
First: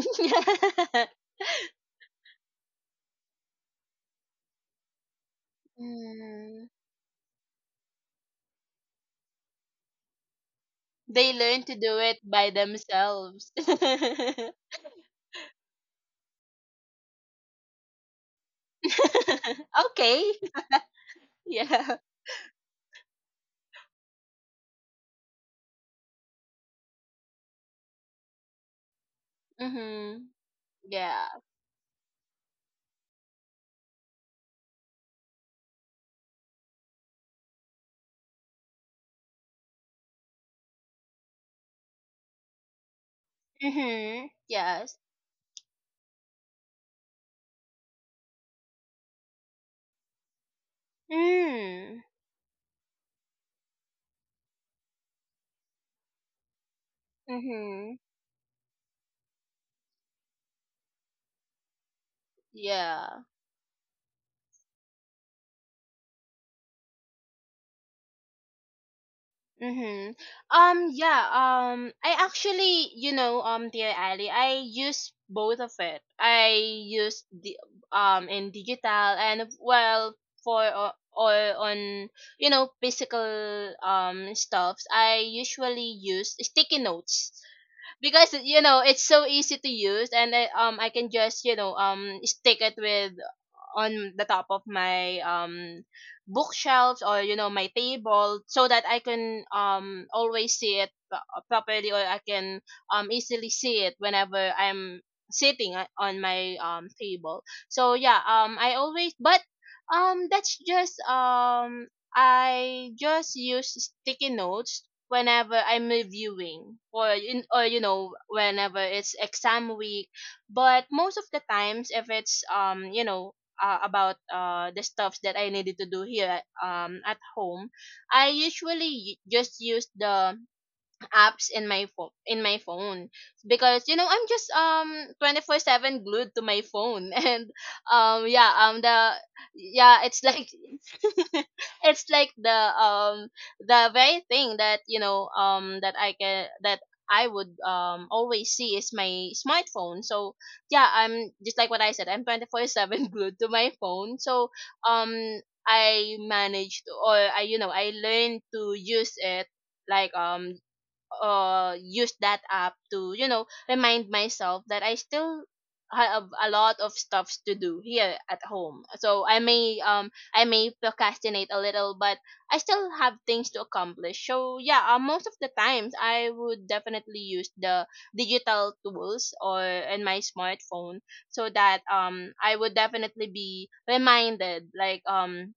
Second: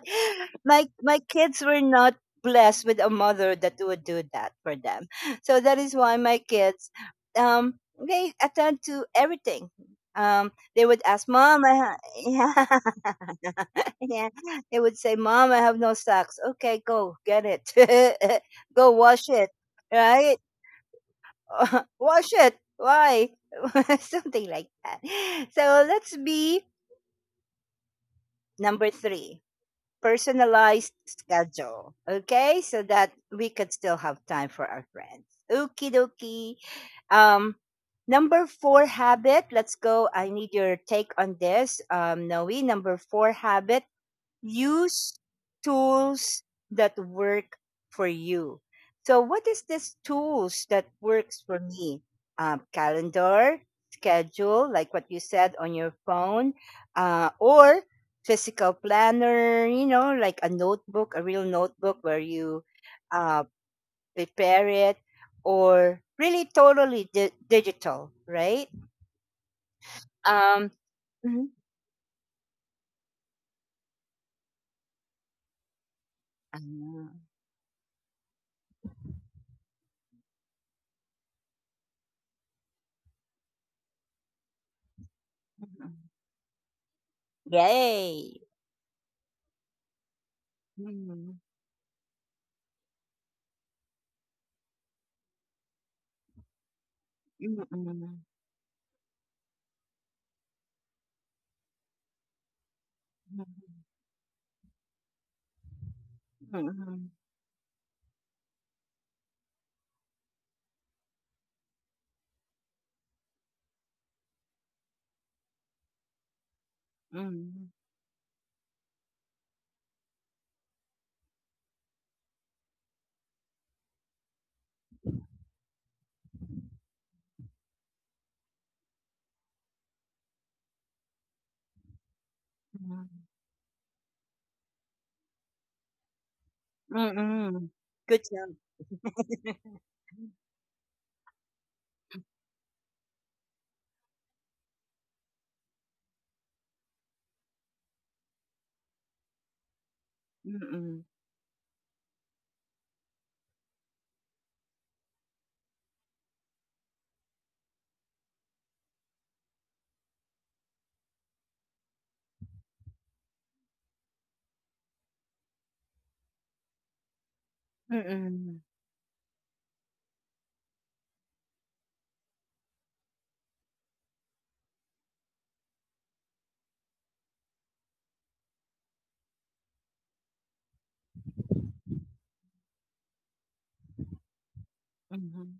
S1: My my kids were not blessed with a mother that would do that for them. So that is why my
S2: Mm.
S1: kids, um, they attend to everything. Um, they would ask
S2: They
S1: mom,
S2: learn
S1: I
S2: to do it by
S1: ha-
S2: themselves.
S1: yeah, they would say, "Mom, I have no socks." Okay, go get it. Go wash it,
S2: Okay.
S1: right?
S2: Yeah.
S1: Wash it. Why? Something like that. So let's be number three:
S2: Mhm.
S1: personalized
S2: Yeah.
S1: schedule. Okay, so that we could still have time for our friends. Okie dokie. Um, number four habit. Let's go. I need your take on this, um, Noe. Number four habit:
S2: Mhm. Yes.
S1: use tools that work for you. So what is this tools that works for me?
S2: Mm.
S1: Um, calendar, schedule, like what you said on your phone, uh, or
S2: Mhm.
S1: physical planner, you know, like a notebook, a real notebook where you
S2: Yeah.
S1: uh, prepare it, or really totally di- digital, right?
S2: Mhm.
S1: Um,
S2: Um yeah,
S1: mhm.
S2: um I actually, you know, um dear Ali, I use both of it. I
S1: Ah, mhm.
S2: use the um in digital, and well, for uh, or on you know, physical um stuffs I usually use sticky notes, because
S1: Yay!
S2: you know it's so easy to use. And I, um I can
S1: Mm-hmm.
S2: just, you know, um stick it with on the top of my um bookshelves, or you know,
S1: Mm,
S2: my
S1: mhm,
S2: table, so that I can um always see it pro- properly, or I can um easily see it whenever I'm sitting o- on my um
S1: mm,
S2: table. So yeah, um I always but um that's just um I just use sticky notes whenever I'm reviewing, or in
S1: mm,
S2: or you know, whenever it's exam week. But most of the times, if it's um you know, uh, about uh the stuffs that I needed to do here um at home, I usually y- just use the apps in my phone in my phone because you know I'm just um twenty-four seven glued to my phone.
S1: mm,
S2: And
S1: mm. Good
S2: um
S1: job.
S2: yeah, um the yeah, it's like it's like the um the very thing that, you know, um that I can that I would um always see is my smartphone. So yeah,
S1: Mm,
S2: I'm just like what I said, I'm twenty-four seven glued to my phone. So um I managed to- or I, you know, I learned to use it like um uh use that app to, you know, remind myself that I still have a lot of stuffs to do here at
S1: mm,
S2: home. So I may um I may procrastinate a little, but I still have things to accomplish. So yeah, uh, most of the times I would definitely use the digital tools or in my smartphone, so that um I would definitely be reminded, like,
S1: mhm,
S2: um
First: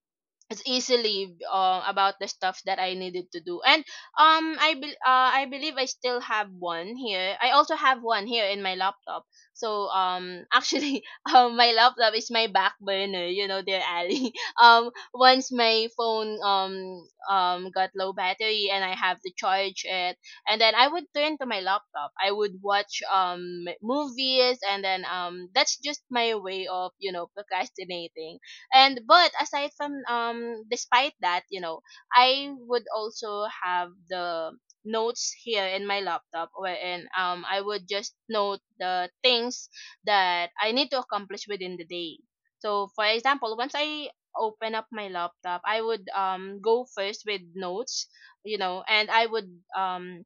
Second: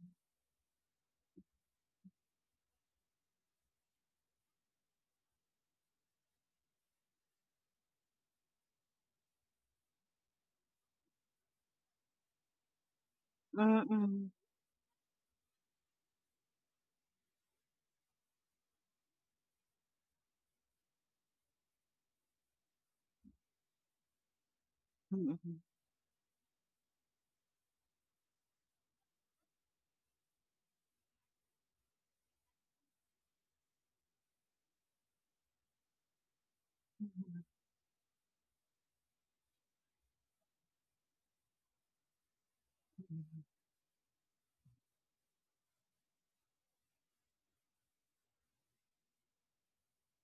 S2: it's easily uh, about the stuff that I needed to do. And um, I be uh, I believe I still have one here. I also have one here in my laptop. So um, actually, um, my laptop is my back burner, you know,
S1: mm,
S2: dear
S1: mm,
S2: Ali. Um, once my phone um um got low battery and I have to charge it, and then I would turn to my laptop. I would watch um movies, and then um
S1: mhm,
S2: that's just my way of, you know, procrastinating. And but aside from um despite that, you know, I would also have the notes here in my laptop, wherein um I would just note the things that I need to accomplish within the day. So for example, once I open up my laptop, I would um go first with notes, you know, and I would um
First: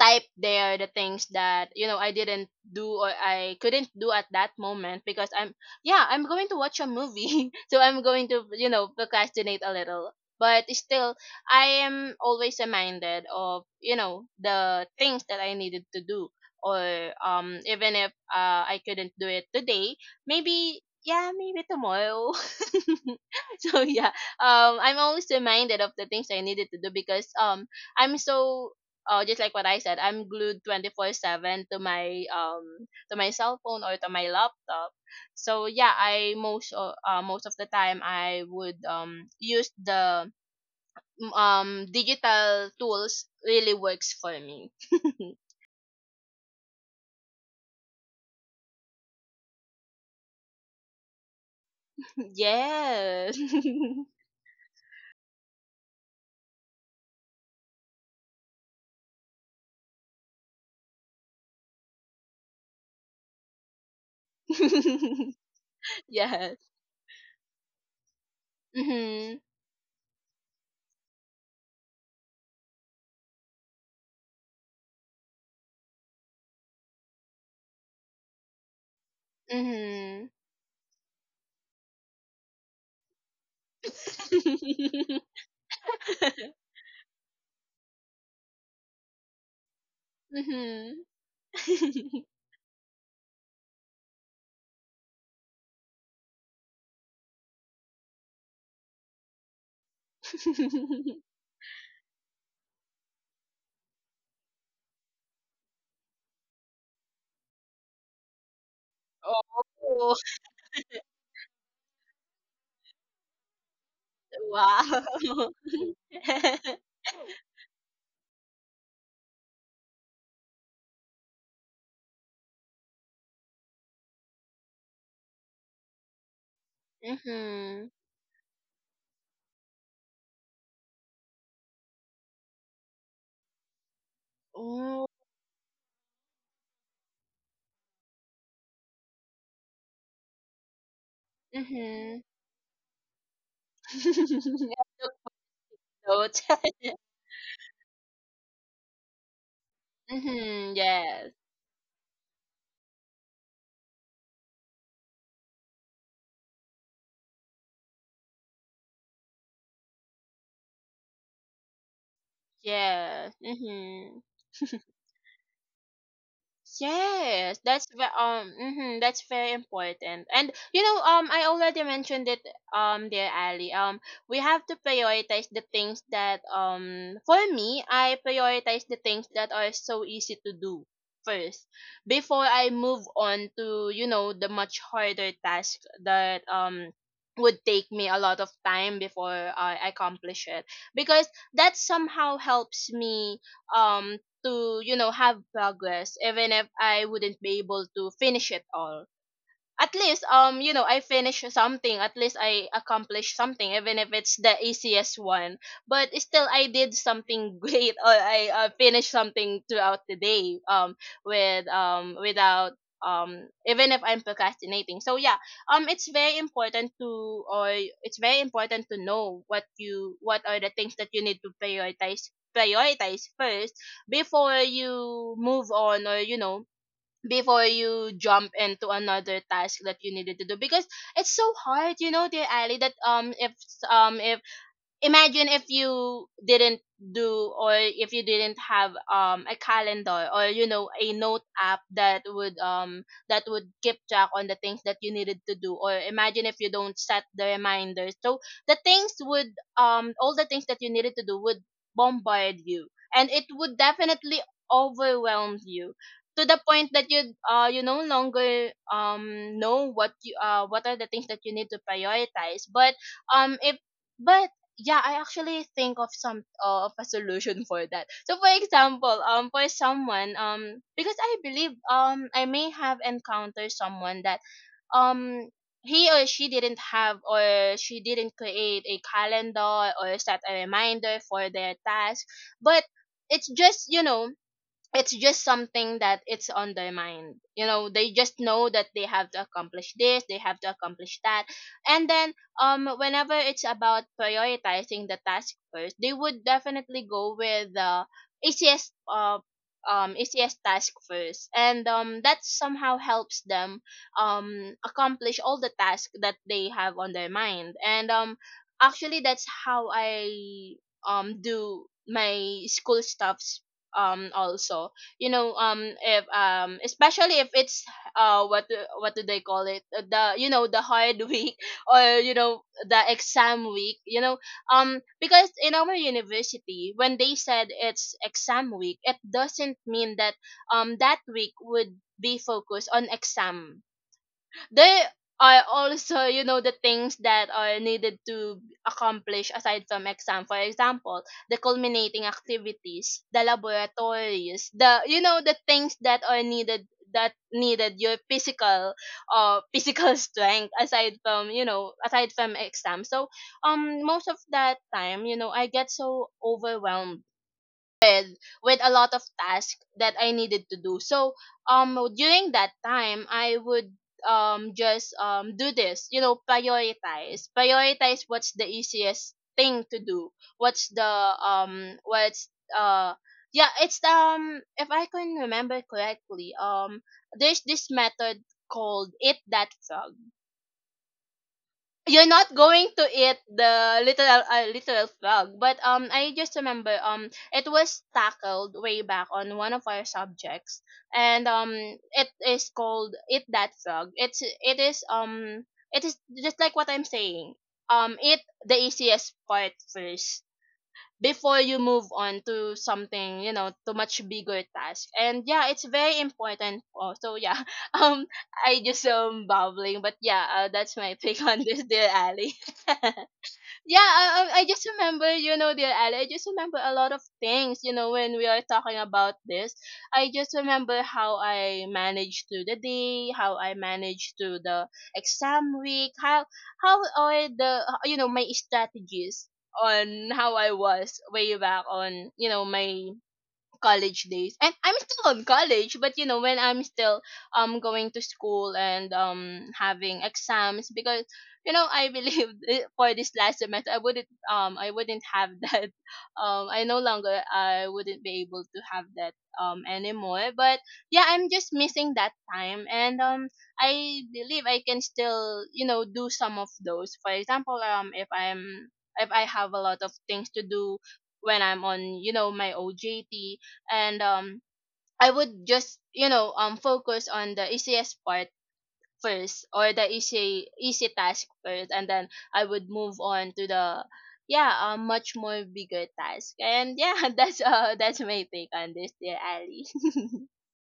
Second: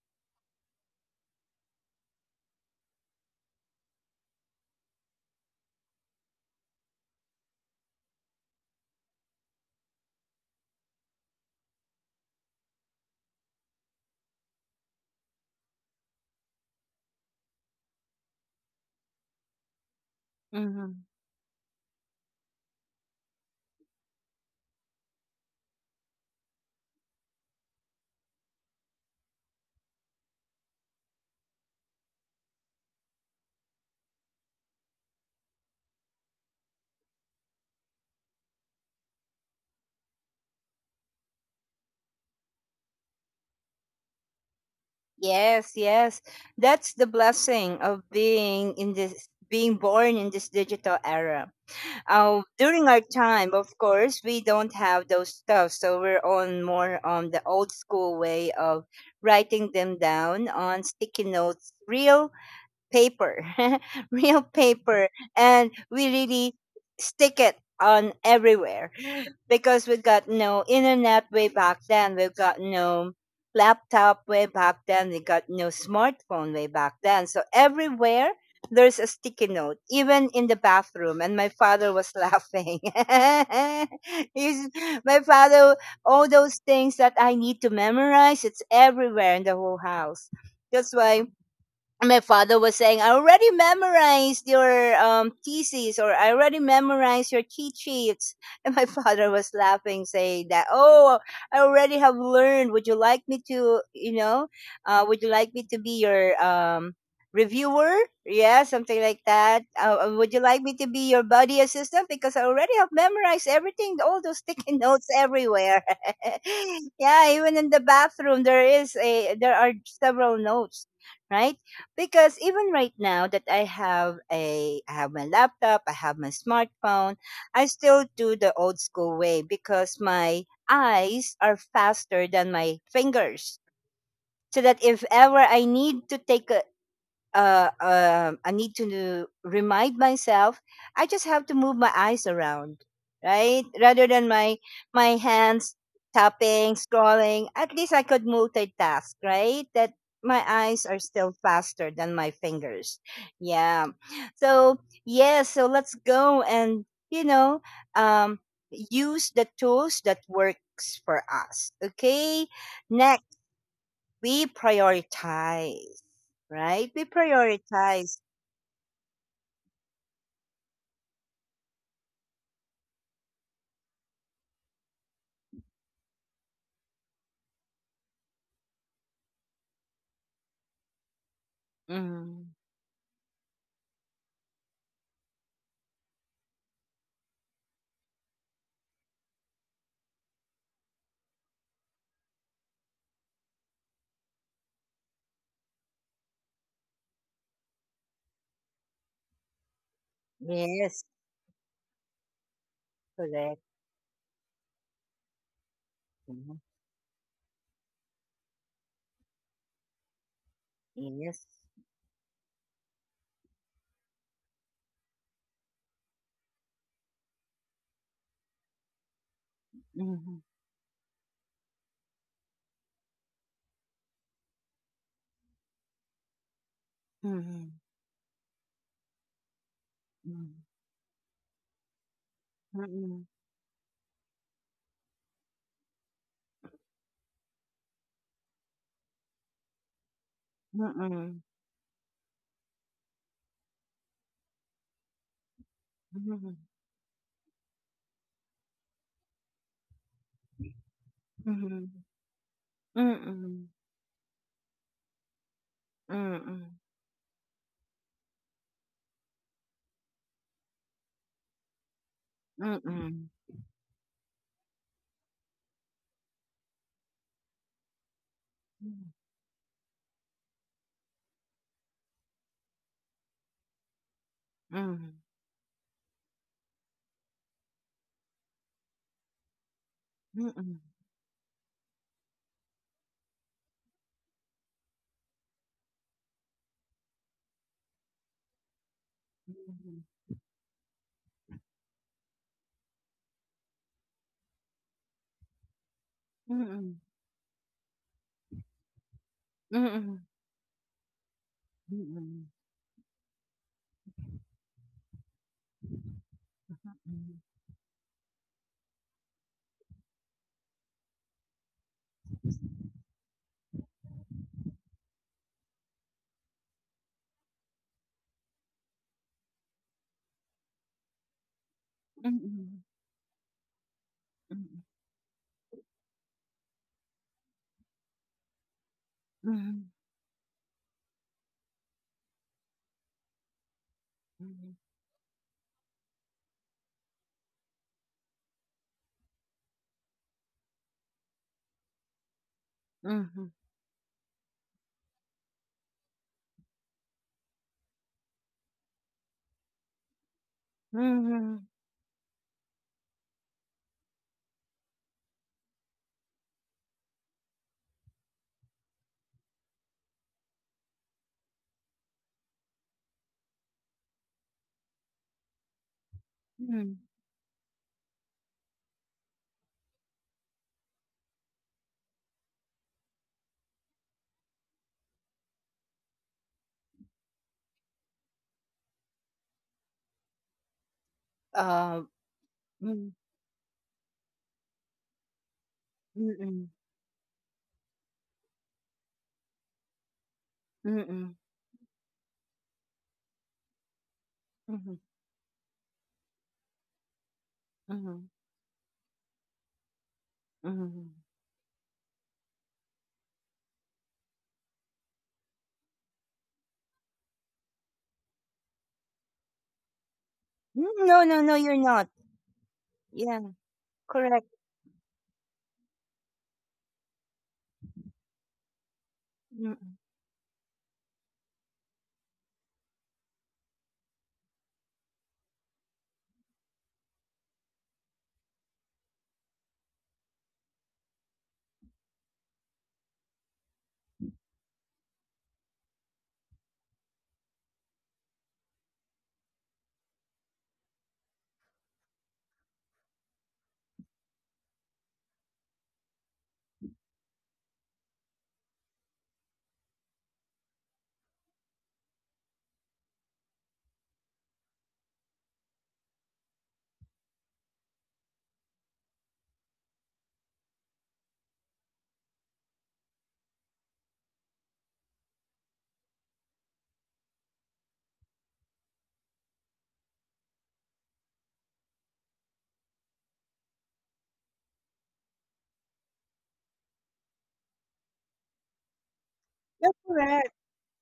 S2: type there the things that, you know, I didn't do or I couldn't do at that moment, because I'm yeah I'm going to watch a movie. So I'm going to, you know, procrastinate a little, but still I am always reminded of, you know, the things that I needed to do, or um even if uh, I couldn't do it today, maybe
S1: mhm.
S2: yeah maybe tomorrow. So yeah, um I'm always reminded of the things I needed to do, because um I'm so uh, just like what I said, I'm glued twenty-four seven to my um to my cell phone or to my laptop. So yeah, I most o- uh, most of the time I would um use the um digital tools, really works for me.
S1: Yes, yes. That's the blessing of being in this being born in this digital era. Uh, during our
S2: Yes.
S1: time, of course, we don't have those stuff, so we're on more on the old school way of writing them down on sticky notes, real paper, real paper, and we really
S2: Yes.
S1: stick it on everywhere
S2: Mhm.
S1: because we got no internet way back then. We've got no laptop way back then. We got no smartphone way back then. So everywhere there's a sticky note,
S2: Mhm.
S1: even in the bathroom. And my father was laughing. He's, my father, all those things that I need to memorize, it's everywhere in the whole house. That's
S2: Mhm.
S1: why my father was saying, I already memorized your um, thesis, or I already memorized your cheat sheets. And my father was laughing, saying that, "Oh, I already have learned. Would you like me to, you know, uh, would you like me to be your um, reviewer? Yeah, something like that. Uh, uh,
S2: Oh.
S1: would you like me to be your buddy assistant? Because I already have memorized everything, all those sticky notes
S2: Wow.
S1: everywhere." Yeah, even in the bathroom, there is a, there are several notes, right? Because even right now that I have a I have my laptop, I have my smartphone, I
S2: Mm-hmm.
S1: still do the old school way because my eyes are faster than my fingers. So that if
S2: Oh.
S1: ever I need to take a, uh, um, I need to remind myself. I just have to move my
S2: Mm-hmm.
S1: eyes around, right? Rather than my my hands
S2: I took
S1: tapping,
S2: note.
S1: scrolling. At least I could multitask, right? That my
S2: Mm-hmm.
S1: eyes are still
S2: Yes.
S1: faster than my fingers. Yeah. So yeah. So let's go and you know, um, use the tools that works for us. Okay. Next
S2: Yeah. Mm-hmm.
S1: we prioritize, right? We
S2: Yes, that's ve-
S1: prioritize.
S2: um hmm that's very important. And you know, um I already mentioned it, um dear Ali. Um we have to prioritize the things that, um for me, I prioritize the things that are so easy to do first, before
S1: Mm,
S2: I move on to, you know, the much harder task that um would take me a lot of time before I accomplish it. Because that somehow helps me um to, you know, have progress. Even if I wouldn't be able to finish it all, at least, um you know, I
S1: yes,
S2: finish something, at least I accomplish
S1: correct.
S2: something, even if it's the easiest one. But still,
S1: Mhm,
S2: I did something great, or I uh, finished something throughout the day, um
S1: yes.
S2: with um without um even if I'm procrastinating. So yeah, um it's very important to or it's very important to know what you
S1: Hmm.
S2: what are the things that you need to prioritize prioritize first, before you move on, or you know, before
S1: Hmm.
S2: you jump into another task that you needed to
S1: Hmm.
S2: do. Because it's so hard, you know, dear Ali, that
S1: Hmm.
S2: um if um if imagine if you didn't do, or if you didn't have um a calendar, or you know, a
S1: Hmm.
S2: note app, that would um that would keep track on the things that you needed to do, or imagine
S1: Hmm.
S2: if you don't set the reminders. So the things would um all the things that you needed to do would
S1: Hmm.
S2: bombard you, and it would definitely overwhelm you, to the point that you uh you no longer um know what you uh what are the things that you need to prioritize.
S1: Hmm. Hmm.
S2: but
S1: Hmm.
S2: um if but yeah, I actually think of some uh, of a solution for that. So for example, um for someone um because I believe um I may have encountered someone that
S1: Mm-hmm.
S2: um he or she didn't have or she didn't create a calendar or set a
S1: Mm-hmm.
S2: reminder for their task, but it's just you know it's just something that it's on their mind, you know they just know that they have to accomplish this, they have to accomplish that. And then um whenever it's about prioritizing the task first, they would definitely go with the easiest uh
S1: Mm-hmm.
S2: um easiest task first, and um
S1: Mm-hmm.
S2: that somehow helps them um accomplish all the tasks that they have on their
S1: Mm-hmm.
S2: mind. And um Actually, that's how I um do my school stuffs, um also, you know um if um especially if it's uh what do- what do they call it? Uh, the, you know the hard week, or you know
S1: Mm-hmm.
S2: the exam week, you know
S1: Mm-hmm.
S2: um because in our university, when they said it's exam week, it
S1: Mm-hmm. Mm-hmm.
S2: doesn't mean that um that week would be focused on exam. There are also, you know, the things that are needed to accomplish aside from exam. For example, the culminating
S1: Mm-hmm.
S2: activities, the
S1: Mm-hmm.
S2: laboratories, the, you know, the things that are needed, that needed your physical uh physical strength, aside from,
S1: Mm-hmm.
S2: you know, aside from exam. So um most of that time, you know, I get so overwhelmed with a lot of tasks that I needed to do. So um during that time, I would um just um do this, you know,
S1: Mm-hmm.
S2: prioritize. Prioritize what's the easiest thing to do. What's the um what's uh yeah, it's um if I can remember correctly, um there's this method called eat that frog.
S1: Uh,
S2: You're not going to
S1: mm,
S2: eat the little uh, little frog, but um I just
S1: mm-mm,
S2: remember um it was tackled way back on one of our subjects.
S1: mm-mm,
S2: And um It is called eat that frog. It's it
S1: Mhm,
S2: is um it is just like what I'm saying. Um
S1: mhm,
S2: eat the easiest part first
S1: mhm.
S2: before you move on to something, you know, to much bigger task. And yeah, it's very important also. Yeah, um I just um babbling, but yeah, uh, that's
S1: Mm,
S2: my
S1: No, no,
S2: take
S1: no,
S2: on
S1: you're
S2: this,
S1: not.
S2: dear Ali.
S1: Yeah,
S2: Yeah,
S1: correct.
S2: I, I I just remember, you know, dear Ali, I just remember a lot of things, you know, when we are talking about this.
S1: Mm,
S2: I just remember how I managed to the day, how I managed to the exam week, how how are the, you know, my strategies on how I was way back on, you know, my college days. And I'm still on college, but you know, when I'm still um going to school and um having exams, because you know, I believe for this last semester, I wouldn't um I wouldn't have that. um I no longer, I wouldn't be able to have that um anymore. But yeah, I'm just missing that time. And um I believe I can still, you know, do some of those. For example, um if I'm if I have a lot of things to do when I'm on, you know, my OJT, and um I would just, you know, um focus on the easiest part first, or the easy easy task first, and then I would move on to the, yeah, um much more bigger task. And yeah, that's uh that's my take on this, dear Ali.
S1: That's correct.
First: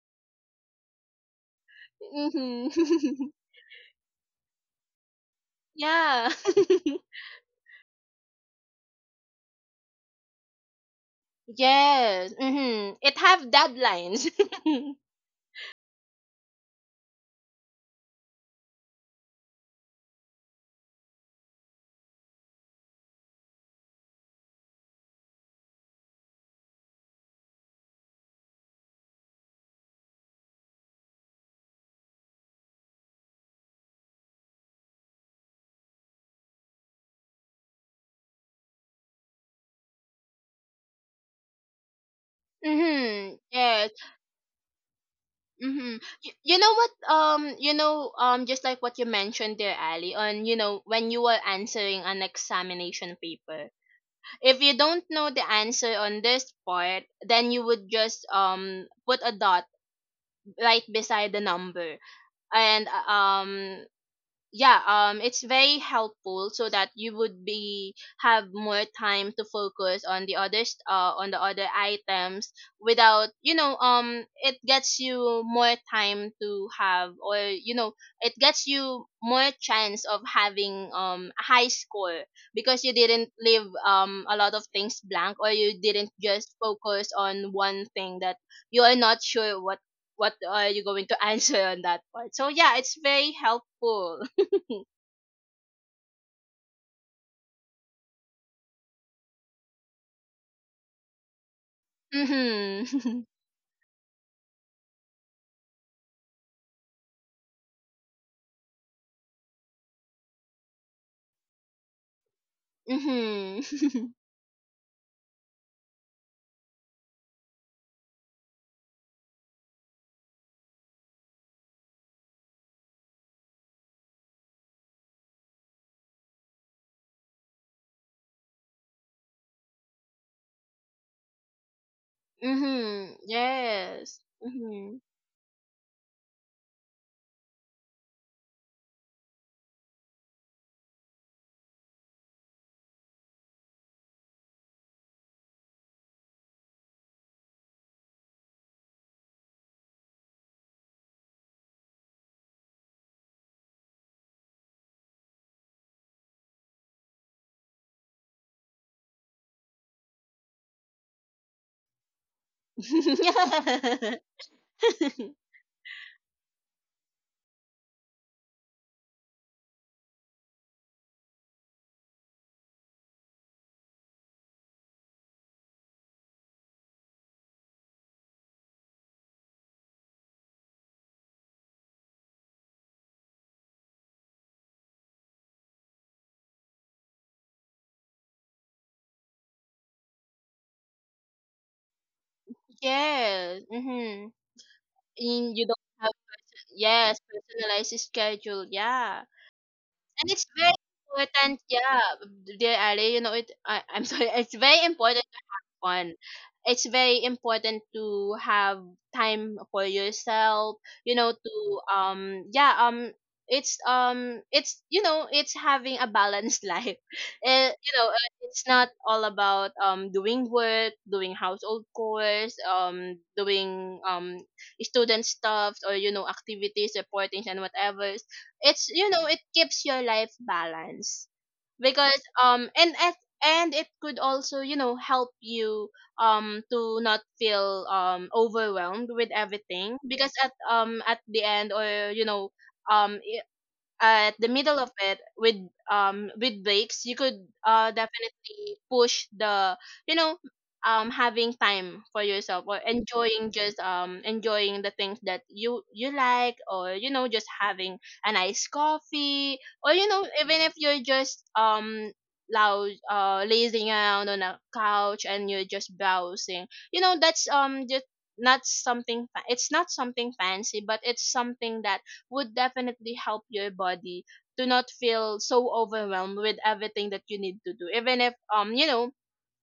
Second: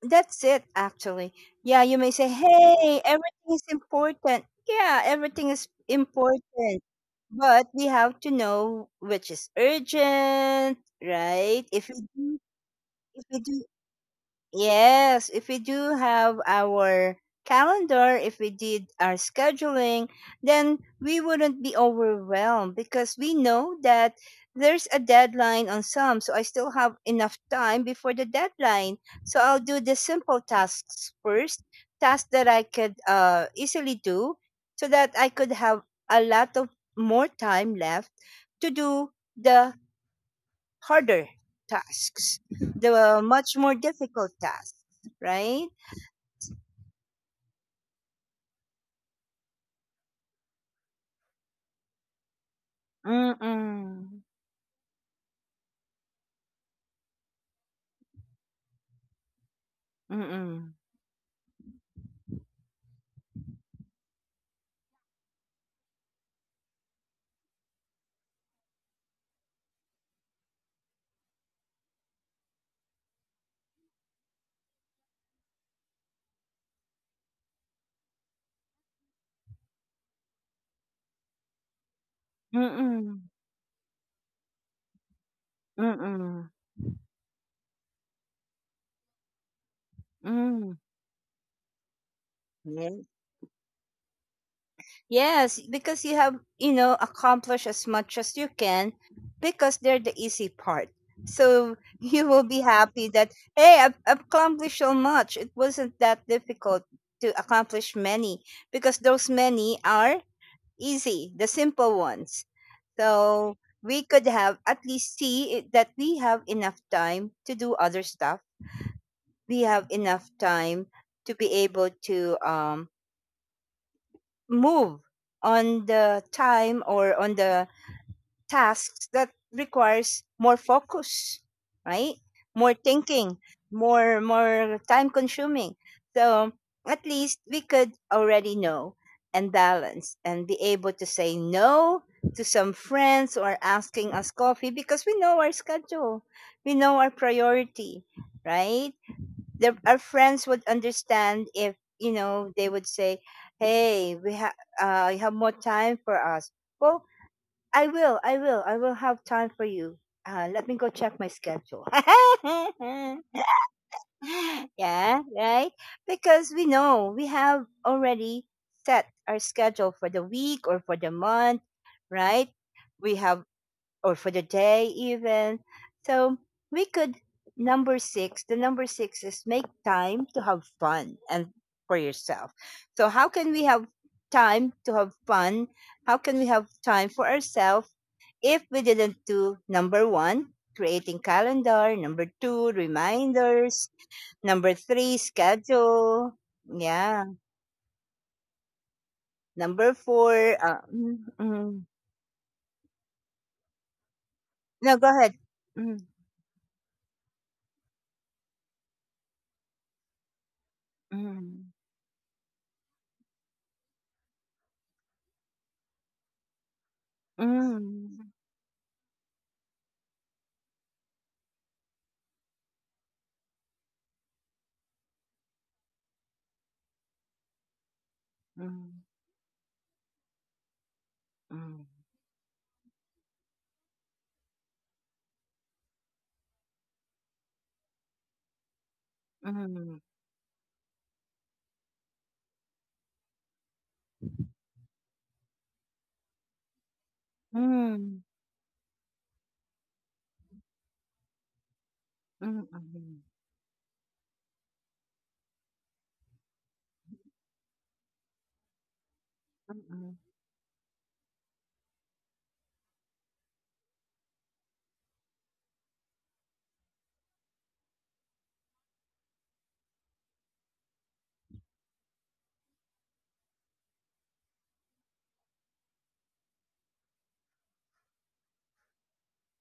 S1: That's it, actually. Yeah, you may say, hey,
S2: Mm-hmm.
S1: everything is important. Yeah, everything is
S2: Yeah.
S1: important. But we have to know which is urgent, right? If you
S2: Yes,
S1: do,
S2: mm-hmm, it
S1: if you
S2: have
S1: do
S2: deadlines.
S1: yes, if we do have our calendar, if we did our scheduling, then we wouldn't be overwhelmed because we know that there's a deadline on some. So I still have enough time before the deadline. So I'll do the simple tasks first, tasks that I could uh, easily do so that I could have a lot of more time left to do the harder tasks, the
S2: Mm-hmm.
S1: much more
S2: Yes.
S1: difficult tasks, right?
S2: Mm-hmm. You, you know what? Um, you know, um, just like what you mentioned there, Ali, on, you know, when you were answering an examination paper,
S1: Mm-mm.
S2: if you don't know the answer on this part, then you would just um put a dot
S1: Mm-mm.
S2: right beside the number, and uh, um yeah, um it's very helpful, so that you would be have more time to focus on the others, uh on the other items, without, you know, um it gets you more time to have, or you know, it gets you more chance of having um a high score, because you
S1: Mm-mm.
S2: didn't leave um a lot of things blank, or you didn't
S1: Mm-mm.
S2: just focus on one thing that you are not sure what what are
S1: Mm.
S2: you going to answer on that part. So yeah, it's
S1: Yes.
S2: very helpful.
S1: Yes, because you have, you know, accomplished as much as you can because they're the easy part. So you will be
S2: Mhm,
S1: happy
S2: mhm,
S1: that, hey, I've I've accomplished so much. It wasn't that difficult to accomplish many because those many are easy, the simple ones. So we
S2: mhm.
S1: could have at least see it, that we have enough time to do other stuff. We have enough time to be able to um, move on the time or on the tasks that requires more focus, right? More thinking,
S2: Yes.
S1: more more
S2: Mhm.
S1: time consuming. So at least we could already know and balance and be able to say no to some friends or asking us coffee because we know our schedule. We know our priority, right? The, our friends would understand if, you know, they would say, hey, we have uh, you have more time for us. Well, I will. I will. I will have time for you. Uh, let me go check my schedule. Yeah, right? Because we know we have already set our schedule for the week or for the month, right? We have, or for the day even. So we could, number six, the number six is make time to have fun and for yourself. So, how can we have time to have fun? How can we have time for ourselves? If we didn't do number one, creating calendar, number two,
S2: Yes.
S1: reminders,
S2: Mhm.
S1: number three,
S2: And you don't have,
S1: schedule.
S2: yes,
S1: Yeah.
S2: personalized schedule. Yeah,
S1: Number
S2: and
S1: four,
S2: it's very
S1: uh, mm,
S2: important.
S1: mm.
S2: Yeah, dear Ali. You know it. I, I'm sorry. It's very
S1: No, go
S2: important
S1: ahead. Mm,
S2: on. It's very important to have time for yourself, you know, to
S1: mm,
S2: um yeah, um it's um it's, you know, it's having a balanced life. Eh, you know,
S1: mm,
S2: uh, it's not all about um doing work, doing household chores, um doing um student stuff, or you know, activities, reportings, and whatever. It's,
S1: mm,
S2: you know, it keeps your life balanced,
S1: mm,
S2: because um and as and it could also, you know, help you um to not feel um overwhelmed with everything,
S1: mm,
S2: because at um at the end, or you know, um at the middle of it, with um with breaks, you could uh
S1: mm,
S2: definitely push the, you know, um having time for
S1: mm,
S2: yourself,
S1: mm,
S2: or
S1: mm,
S2: enjoying just um enjoying the things that you you like, or you know, just having a nice coffee, or you
S1: mm,
S2: know, even if you're just um loud uh lazing around on a couch and you're just browsing, you know. That's um just not something fa- it's not something fancy, but it's something that would definitely help your body to not feel so overwhelmed with everything that you need to do, even if um you know,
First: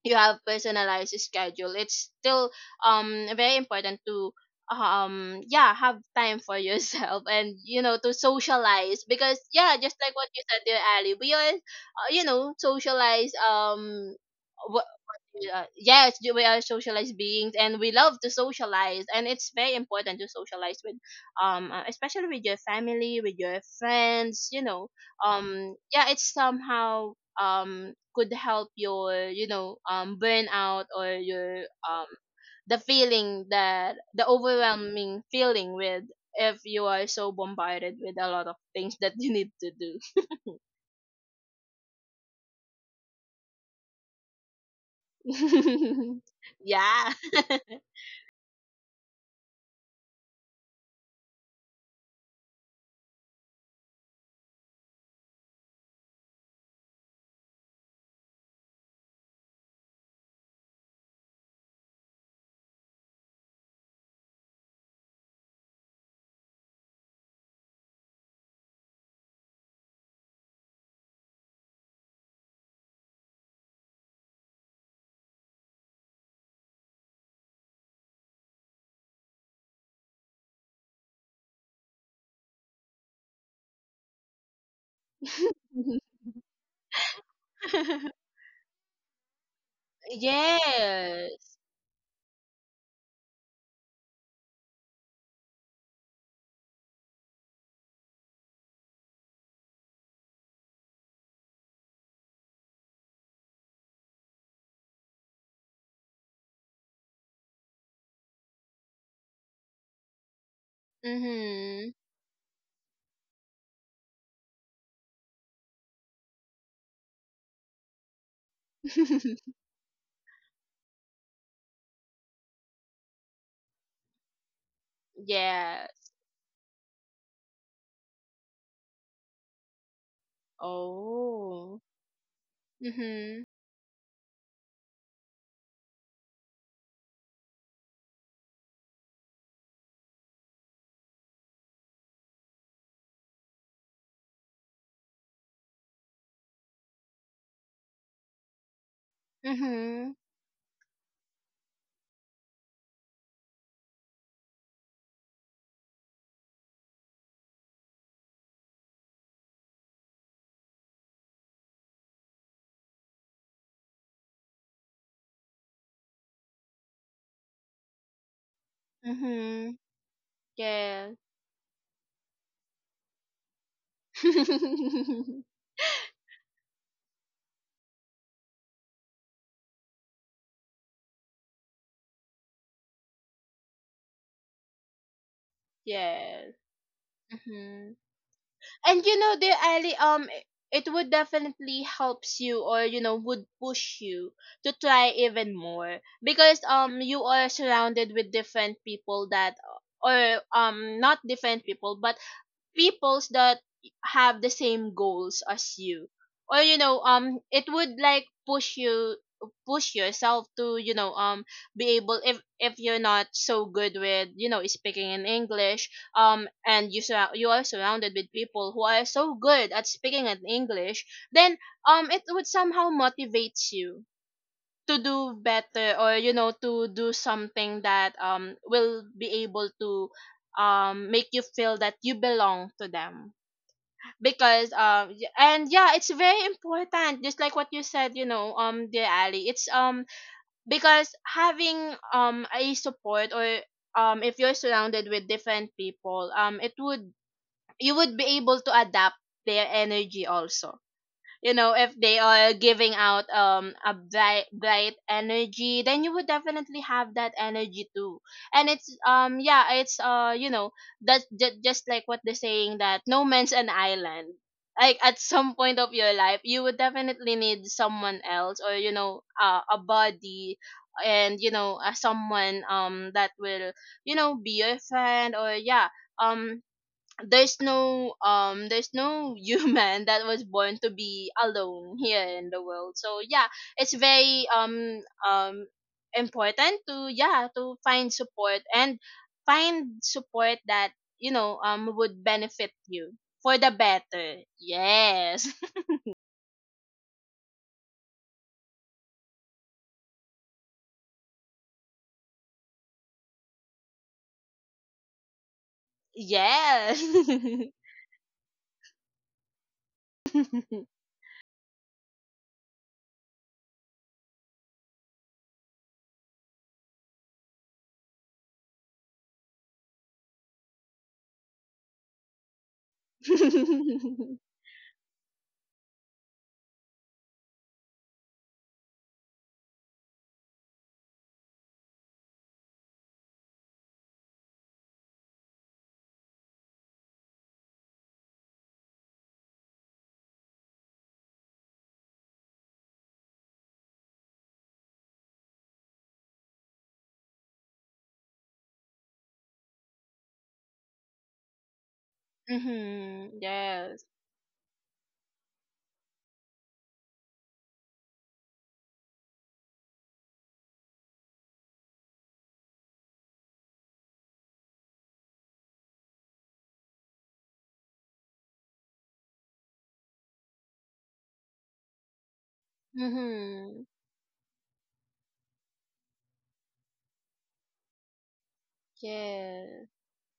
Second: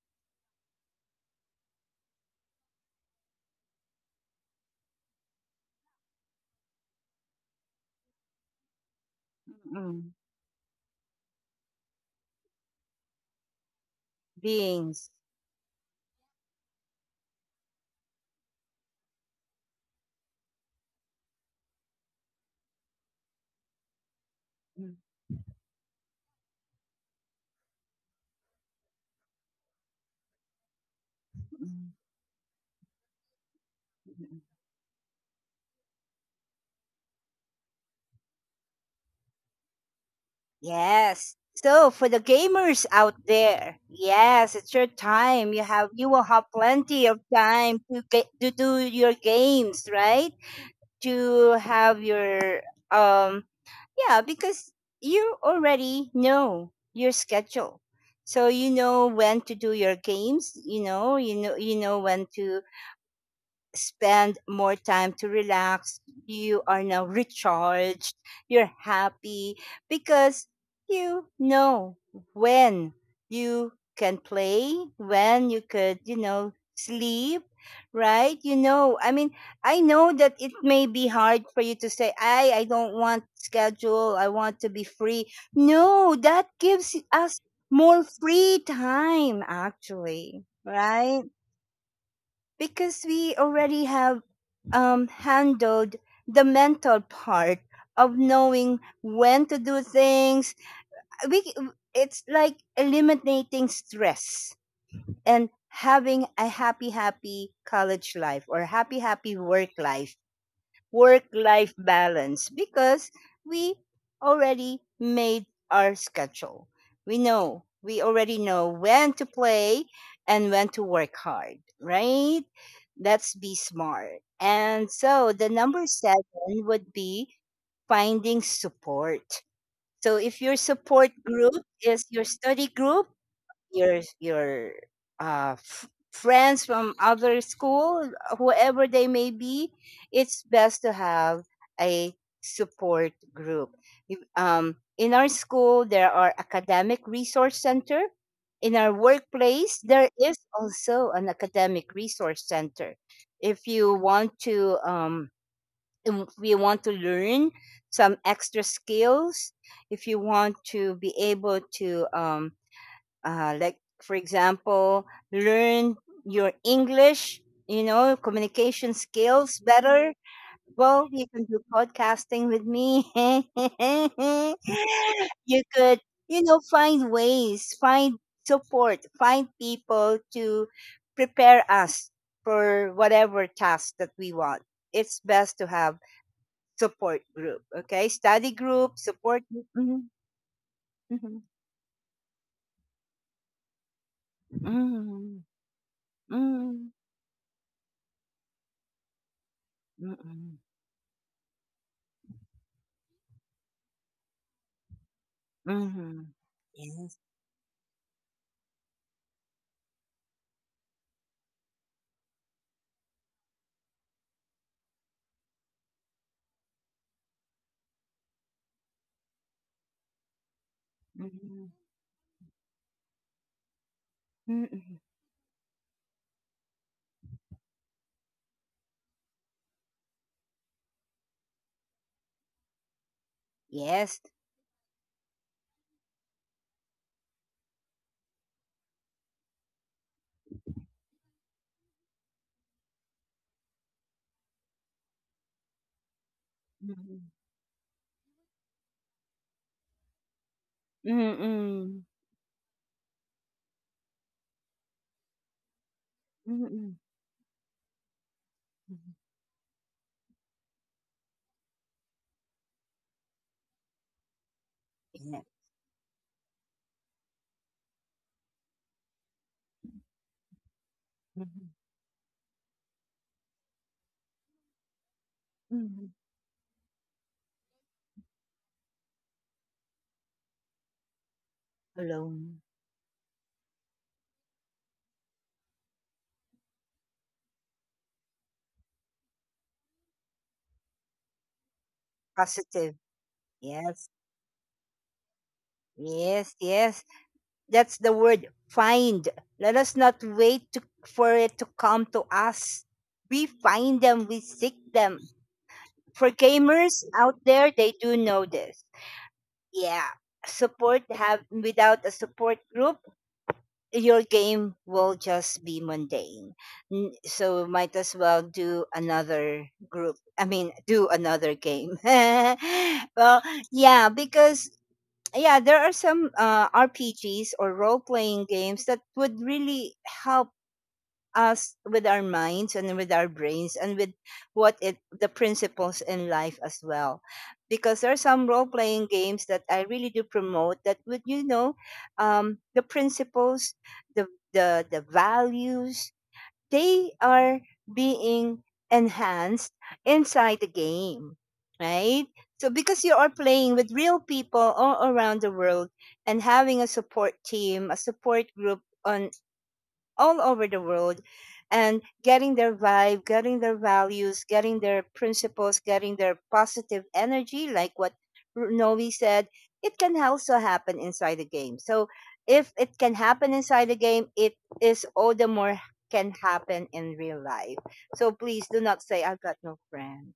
S2: you have personalized schedule, it's still um very important to um yeah, have time for yourself, and you know, to socialize, because yeah, just
S1: mm.
S2: like what you said there, Ali, we are, uh, you know, socialize, um
S1: Beings.
S2: yeah, yes, you- we are socialized beings, and we love to socialize, and it's very important to socialize with, um, uh, especially with your family, with your friends. You know,
S1: Mm,
S2: um, yeah, it's somehow um could help your, you know, um burnout, or your
S1: mm,
S2: um the feeling, that the overwhelming feeling with, if you are so bombarded with a lot of things that you need to do.
S1: Yes. So for the gamers out there, yes, it's your time. You have you will have plenty
S2: Yeah.
S1: of time to get to do your games, right? To have your um yeah, because you already know your schedule. So you know when to do your games, you know, you know you know when to spend more time to relax. You are now recharged. You're happy because you know when you can play, when you could, you know, sleep, right? You know, I mean, I know that it may be hard for you to say, I, I don't want schedule. I want to be free. No, that gives us more free time, actually, right?
S2: Yes.
S1: Because we already have um, handled the mental part of knowing when to do things we it's like eliminating stress and having a happy happy college life or happy happy work life work life
S2: Mhm.
S1: balance because we already made our schedule. We know, we already know when to play and when to work hard, right? Let's be smart. And so the number
S2: Yes.
S1: seven would be finding support. So if your support group
S2: Oh.
S1: is your study group,
S2: Mhm.
S1: your your uh, f- friends from other school, whoever they may be, it's best to have a support group. You- Um, in our school, there are academic resource center. In our workplace, there
S2: Mhm.
S1: is also an academic resource center. If you want to, um, if you want to learn some extra skills, if you want to be able to um, uh, like for example learn your English you know communication skills
S2: Mhm.
S1: better, well
S2: Yes.
S1: you can do podcasting with me. You could you know find ways, find support, find people to prepare us for whatever task that we want. It's best to have
S2: Yes.
S1: support group.
S2: Mhm.
S1: Okay, study
S2: And
S1: group,
S2: you know,
S1: support
S2: dear
S1: group.
S2: Ali,
S1: Mhm,
S2: um, i- it would
S1: mhm,
S2: definitely helps you, or you know, would push you to try even more,
S1: mhm,
S2: because um,
S1: mhm,
S2: you are surrounded with different people that, or
S1: mhm.
S2: um, not different people, but peoples that have the same goals as you,
S1: Mhm.
S2: or you know,
S1: Yes.
S2: um it would like push you, push yourself to, you know, um be able, if if you're not so good with, you know, speaking in English, um and you sur- you are surrounded with people who are so good at speaking in English, then
S1: Mhm.
S2: um it would somehow motivates you to
S1: Mm.
S2: do better, or you know, to do something that um will be able to um make you feel that you belong to them,
S1: Yes.
S2: because um y- and yeah, it's very important, just like what you said, you know, um dear Ali, it's um because having um a support, or um if you're surrounded with different people, um it would,
S1: Mhm.
S2: you would be able to adapt their energy also, you know, if
S1: Mm.
S2: they are giving out um a bright bright energy, then you would definitely
S1: Mm.
S2: have that energy too. And it's
S1: Mhm.
S2: um yeah, it's uh you know, that's ju- just like what they're saying, that no man's an island. Like, at
S1: Yeah.
S2: some point of your life, you would definitely need someone else, or you know, uh, a body, and you know,
S1: Mhm.
S2: uh, someone um that will, you know, be your friend, or yeah,
S1: Mhm.
S2: um there's no um there's no human that was born to be alone here in the
S1: Alone.
S2: world. So yeah, it's very um um important to, yeah, to find support, and find support that, you know, um would benefit
S1: Positive.
S2: you for the
S1: Yes.
S2: better, yes.
S1: Yes, yes. That's the word find. Let us not wait to, for it to come to us. We find them, we seek them. For
S2: Yes.
S1: gamers out there, they do know this. Yeah. Support have without a support group, your game will just be mundane. N- So might as well do another group. I mean, do another game. Well, yeah, because yeah, there are some uh, R P Gs or role playing games that would really help us with our minds and with our brains and with what it the principles in life as well because there are some role playing games that I really do promote that would you know um, the principles, the, the the values, they are being enhanced inside the game, right? So because you are
S2: Mhm,
S1: playing with
S2: yes.
S1: real people all around the world and having a support team, a support group on all over the world and getting their vibe, getting their values, getting their principles, getting their positive energy, like what R- Noe said, it can also happen inside the game. So if it can happen
S2: Mhm.
S1: inside the game, it is all the more can happen in real life. So please do not say, I've got no
S2: Yes.
S1: friends.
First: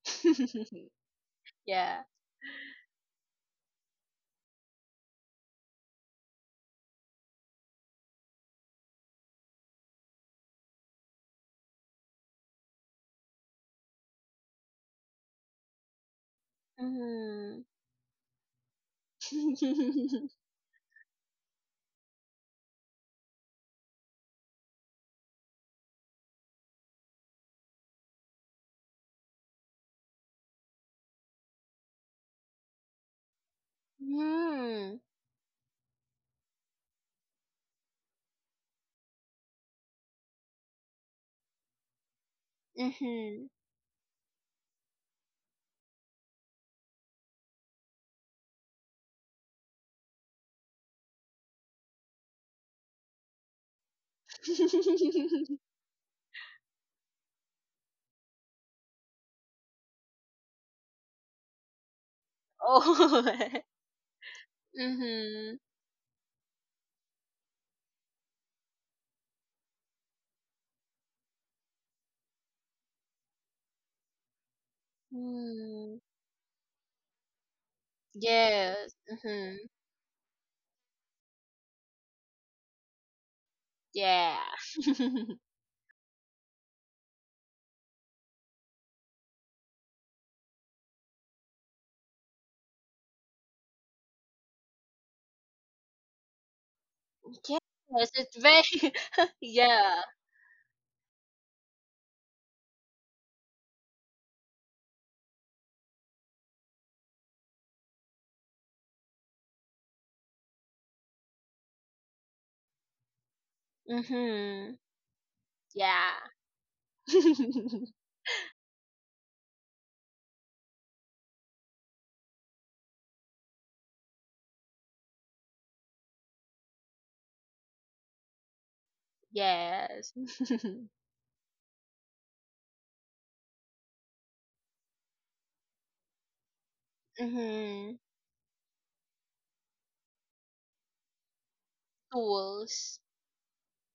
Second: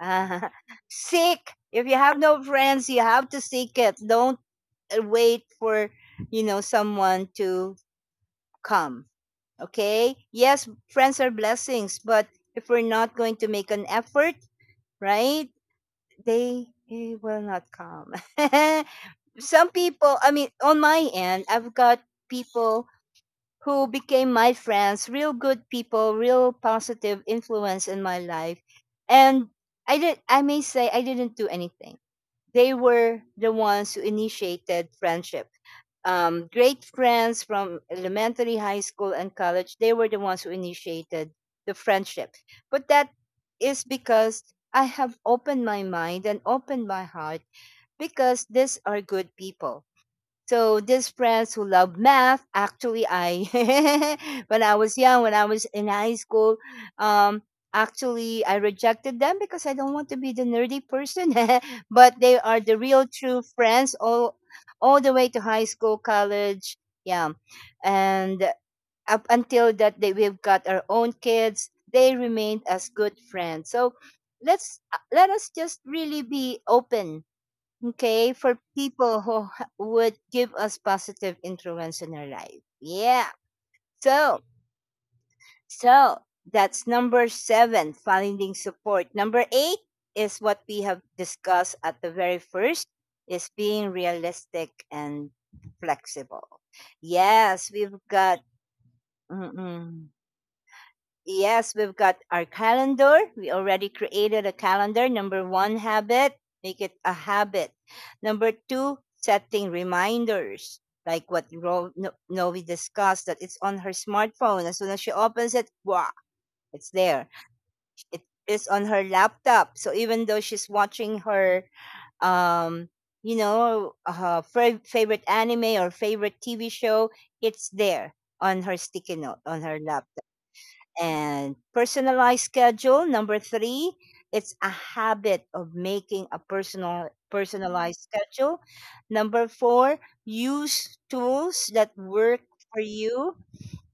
S1: Ah, seek. If you
S2: Yeah.
S1: have no friends, you have to seek it. Don't uh, wait for, you know, someone to come. Okay. Yes, friends are blessings, but if we're not going to make an effort, right, they, they will
S2: Mhm.
S1: not come. Some people,
S2: Mm.
S1: I mean, on my end, I've got people who became my friends, real good people, real positive influence in my life. And I did, I may say I didn't do anything. They were the ones who initiated friendship, um, great friends from elementary, high school, and college. They were the ones who initiated the friendship. But that
S2: Mhm.
S1: is because I have opened my mind and opened my heart because these are good people, so these friends who love math, actually, I when I was young, when I was in high school, um, actually I rejected them because I don't want to be the nerdy person. But they are the real
S2: Oh.
S1: true friends all all the way to
S2: Mhm.
S1: high school, college, yeah, and up until that they we've got our own kids, they remained as good friends. So let's uh, let us just
S2: Mm.
S1: really be open. Okay, for
S2: Yes.
S1: people who h-
S2: Mhm.
S1: would give us positive influence in our life. Yeah.
S2: Yeah.
S1: So, so that's number seven, finding support. Number eight is what we have discussed at the very first, is being realistic and flexible. Yes, we've
S2: Yes, it's
S1: got.
S2: very yeah.
S1: Mm-mm. Yes, we've got our calendar. We already created a calendar. Number one, habit. Make it a habit. Number two, setting reminders. Like what Ro- no, no, we discussed, that it's on her smartphone.
S2: Mhm.
S1: As soon as she opens it, wow,
S2: Yeah.
S1: it's there. It is on her laptop. So even though she's watching her, um, you know, uh, fa- favorite anime or favorite T V show, it's there on her sticky note, on her
S2: Yes.
S1: laptop. And personalized schedule number three, it's a habit of making a personal
S2: Mhm.
S1: personalized schedule. Number four, use tools that work for
S2: Tools.
S1: you.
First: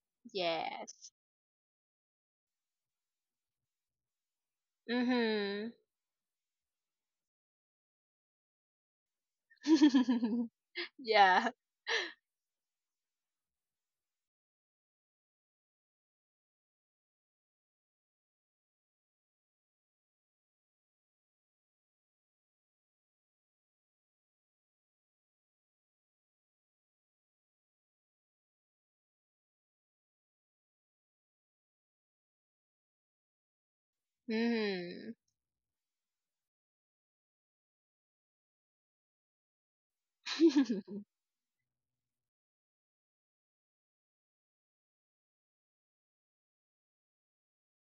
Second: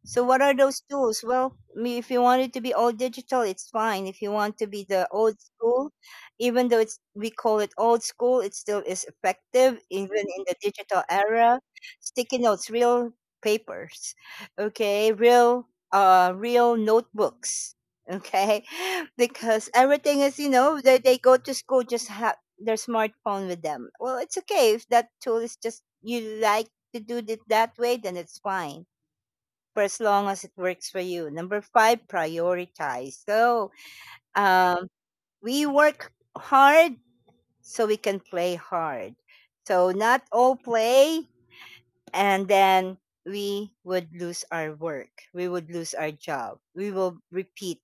S1: So what are those
S2: Yes.
S1: tools? Well, me- if you want it to be all digital, it's fine. If you want to be the old
S2: Mhm.
S1: school, even though it's we call it old school, it still is effective even in the digital
S2: Yeah.
S1: era. Sticky notes, real papers, okay, real uh real notebooks, okay, because everything is you know they they go to school just have their smartphone with them. Well, it's okay if that tool is just you like to do it that way, then it's fine for as long as it works for you. Number five, prioritize. So um,
S2: Mhm.
S1: we work hard so we can play hard. So not all play and then we would lose our work. We would lose our job. We will repeat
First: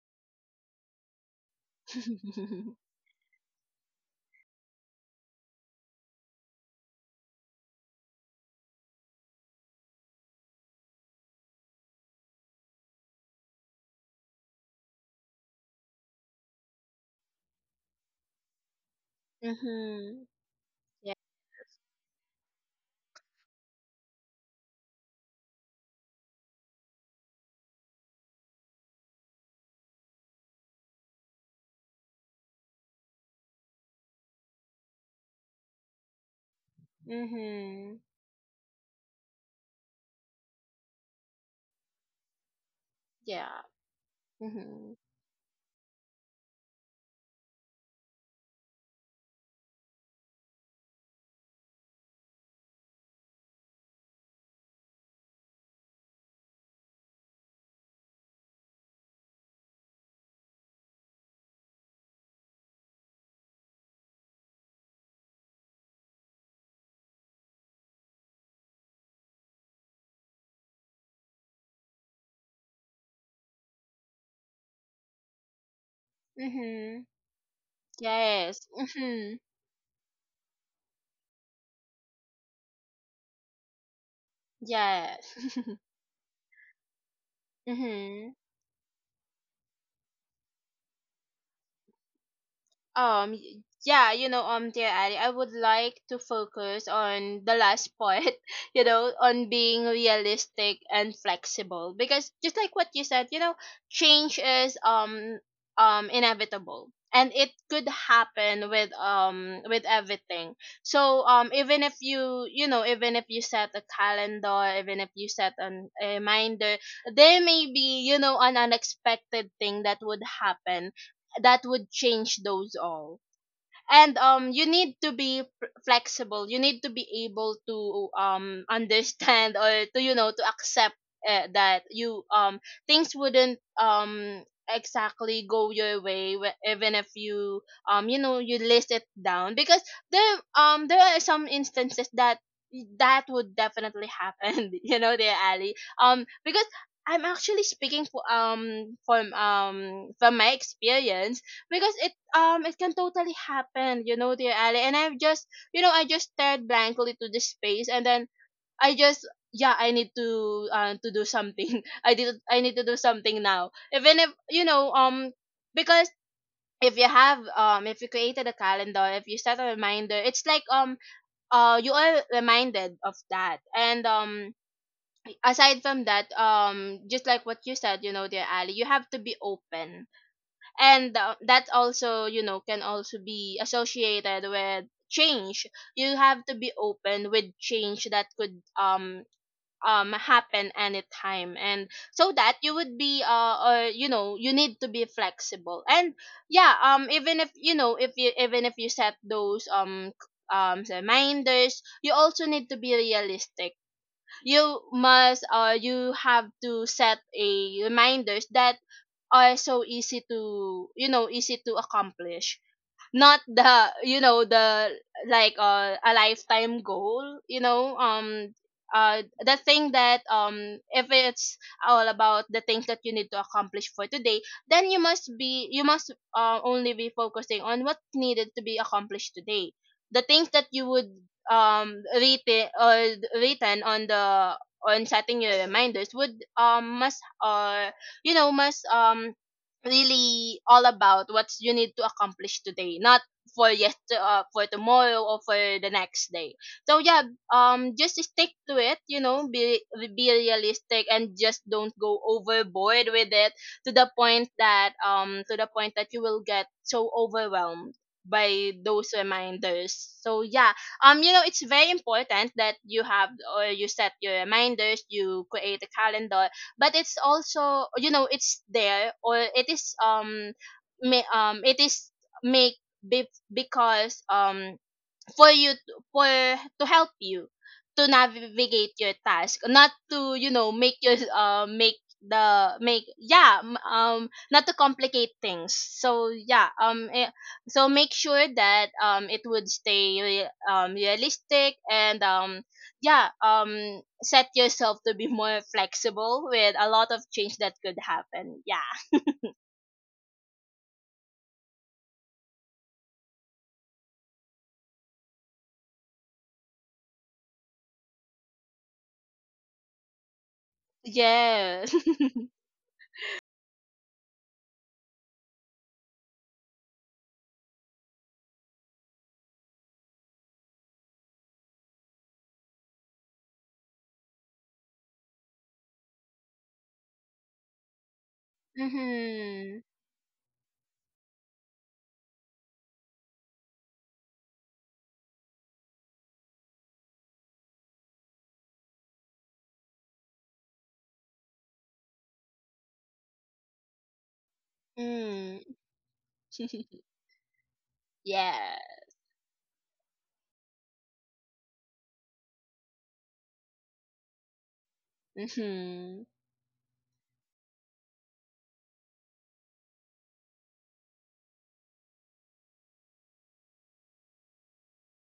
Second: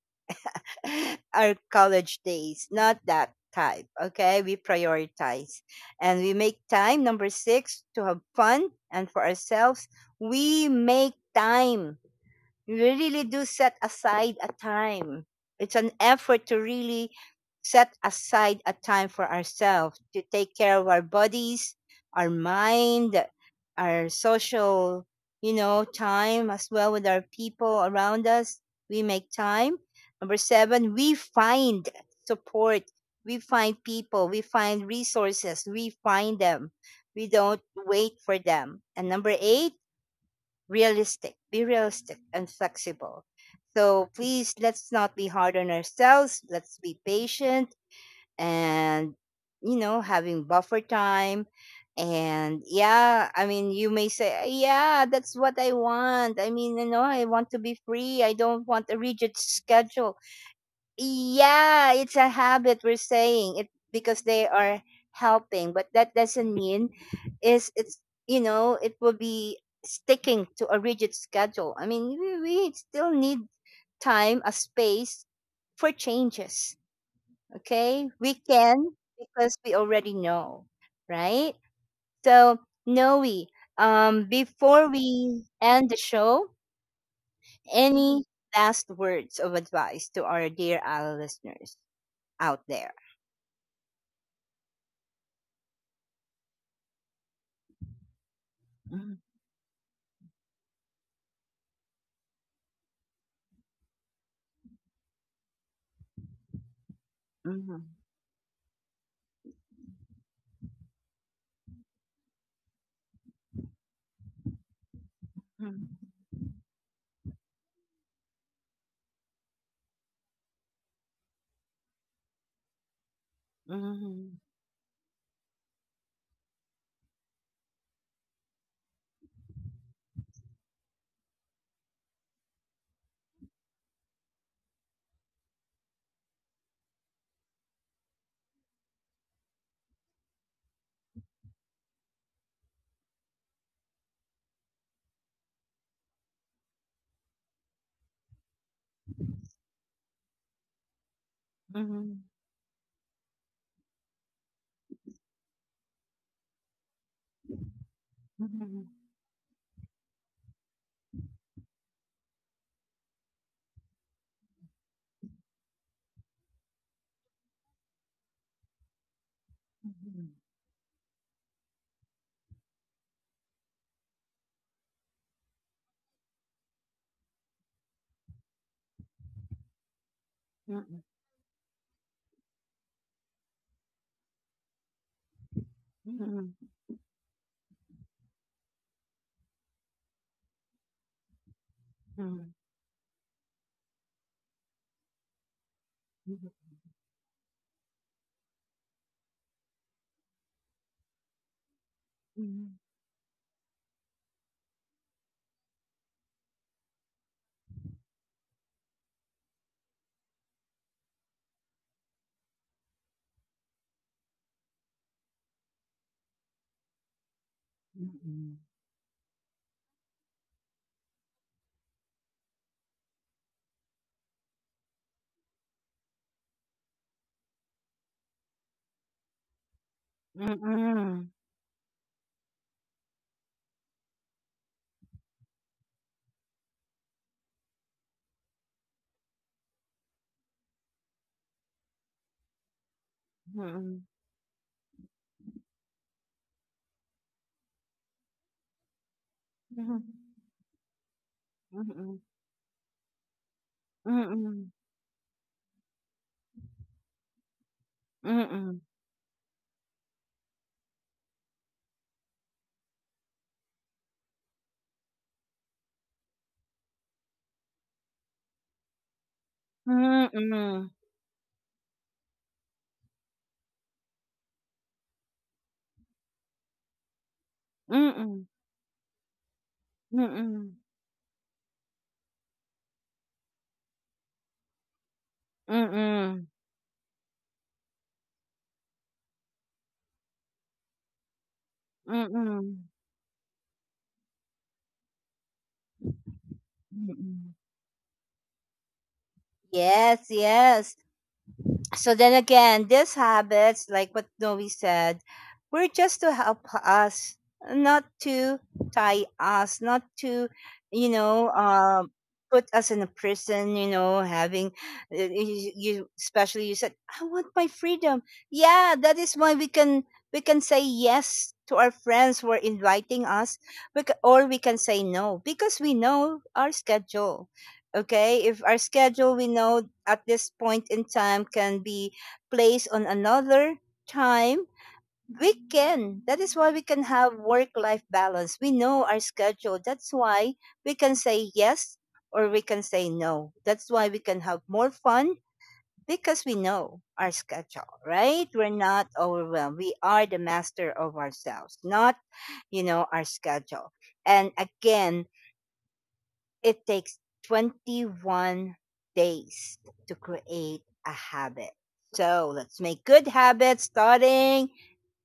S1: our college days. Not that type. Okay. We prioritize and we make time. Number six, to have fun and for ourselves. We make time you really do set aside a time. It's an effort to really set aside a time for ourselves to
S2: Mhm.
S1: take care of our bodies, our mind, our social, you know, time as well with our people around us. We make time. Number seven, we find support. We find people. We find resources. We find them. We don't
S2: Mhm.
S1: wait for them. And number eight, realistic. Be realistic and flexible.
S2: Yeah.
S1: So please, let's
S2: Mhm.
S1: not be hard on ourselves. Let's be patient and, you know, having buffer time. And yeah, I mean, you may say, yeah, that's what I want. I mean, you know, I want to be free. I don't want a rigid schedule. Yeah, it's a habit we're saying it because they are helping, but that doesn't mean is it's you know it will be sticking to a rigid schedule. I mean, we, we still need time, a space for changes.
S2: Mhm.
S1: Okay, we
S2: Yes.
S1: can
S2: Mhm.
S1: because we already know, right? So, Noe, um, before
S2: Yes.
S1: we end the show, any
S2: Mhm.
S1: last words of advice to our dear our listeners out there?
S2: Um, y- yeah, you know, um, dear Ali, I would like to focus on the last part, you
S1: Mhm,
S2: know, on being realistic and flexible, because just like what you said, you know, change is um um inevitable, and it
S1: mhm,
S2: could happen with, um with everything. So um even if you, you know, even if you set a calendar, even if you set an,
S1: mhm,
S2: a reminder, there may be, you know, an unexpected thing that would happen, that would change those all. And
S1: mhm,
S2: um You need to be f- flexible, you need to be able to um understand, or to, you know, to accept uh, that you um things wouldn't um exactly go your way, wh- even if you um you know, you list it down, because there um there are some instances that that would definitely happen. You know, there, Ali, um because I'm actually speaking for um from um from my experience, because it
S1: mhm,
S2: um it can totally happen, you know, dear Ali. And I've just, you know, I just stared blankly to the space, and then
S1: mhm, mhm, mhm,
S2: I just, yeah, I need to, uh, to do something. I did I need to do something now. Even if, you know, um because if you have um if you created a calendar, if you set a reminder, it's like um uh you are reminded of that. And um aside from that, um just like what you said, you know, dear Ali, you have to be open,
S1: mhm, mhm, mhm,
S2: and uh, that also, you know, can also be associated with change.
S1: mhm,
S2: You
S1: mhm, mhm, mhm, mhm, mhm,
S2: have to
S1: mhm,
S2: be open with change that could um um happen anytime, and so that you would be, uh or you know, you need to be flexible, and
S1: mhm,
S2: yeah, um even if, you know, if you, even if you set those um c- um reminders, you also need to be realistic. You must, uh you have to set a reminders that are so easy to, you know, easy to accomplish, not the, you know, the like, uh, a lifetime goal, you know,
S1: mhm, mhm,
S2: um uh the thing that um if it's all about the things that you need to accomplish for today, then you must be, you must, uh, only be focusing on what needed to be accomplished today. The things that you would um written, or written on the, on setting your reminders, would um must uh you know, must um really all about what you need to accomplish today, not for, yes, uh, for tomorrow, or for the next day. So yeah, um, just stick to it. You know, be be realistic and just don't
S1: mhm,
S2: go
S1: mhm,
S2: overboard with it, to the point that um to the point that you will get so overwhelmed by those reminders. So yeah, um, you know, it's very important that you have, or you set your reminders, you create a calendar, but it's also, you know, it's there, or it is um may, um it is make be, because um for you to, for to help you to navigate your task, not to, you know, make your uh make the make yeah m- um not to complicate things. So yeah, um eh, so make sure that um it would stay re- um realistic and um
S1: mhm,
S2: yeah, um set yourself to be more flexible with a lot of change that
S1: mhm.
S2: could happen, yeah.
S1: Yes, yes. So then again, these habits, like what Noe said, were just to help us, not to tie us, not to, you know,
S2: Yes.
S1: uh, put us in a prison, you know, having, uh, you, you, especially you said, I want my freedom. Yeah, that is why we can, we can say yes to our friends who are inviting us, we ca- or we can say no because we know our schedule. Okay, if our schedule we
S2: Mhm.
S1: know at this point in time can be placed on another time we can that is why we can have work life balance we know our schedule that's why we can say yes or we can say no that's why we can have more fun
S2: Mm.
S1: because we know our schedule right
S2: Yeah.
S1: we're not overwhelmed we are the master of ourselves not you know our schedule. And again,
S2: Mhm.
S1: it takes twenty-one days to create a habit. So let's make good habits starting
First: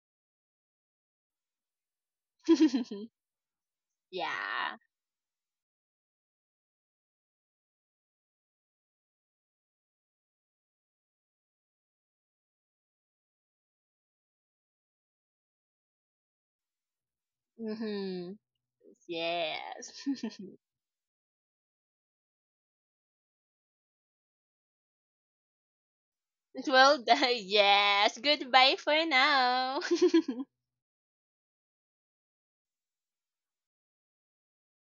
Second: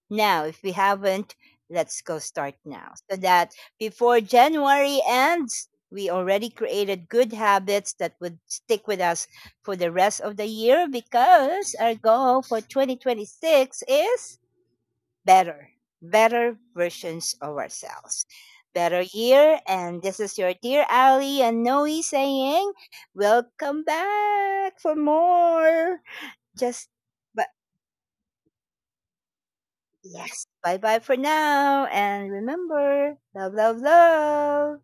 S1: now. If we haven't, let's go start now so that before
S2: Yeah.
S1: January ends, we already created good habits that would stick with us for the rest of the year because our goal for twenty twenty-six is better, better versions of ourselves.
S2: Mhm.
S1: Better year,
S2: Yes.
S1: and this is your dear Ali and Noe saying, "Welcome back for more." Just,
S2: Well,
S1: but
S2: yes, goodbye for now.
S1: yes, bye bye for now, and remember, love, love, love.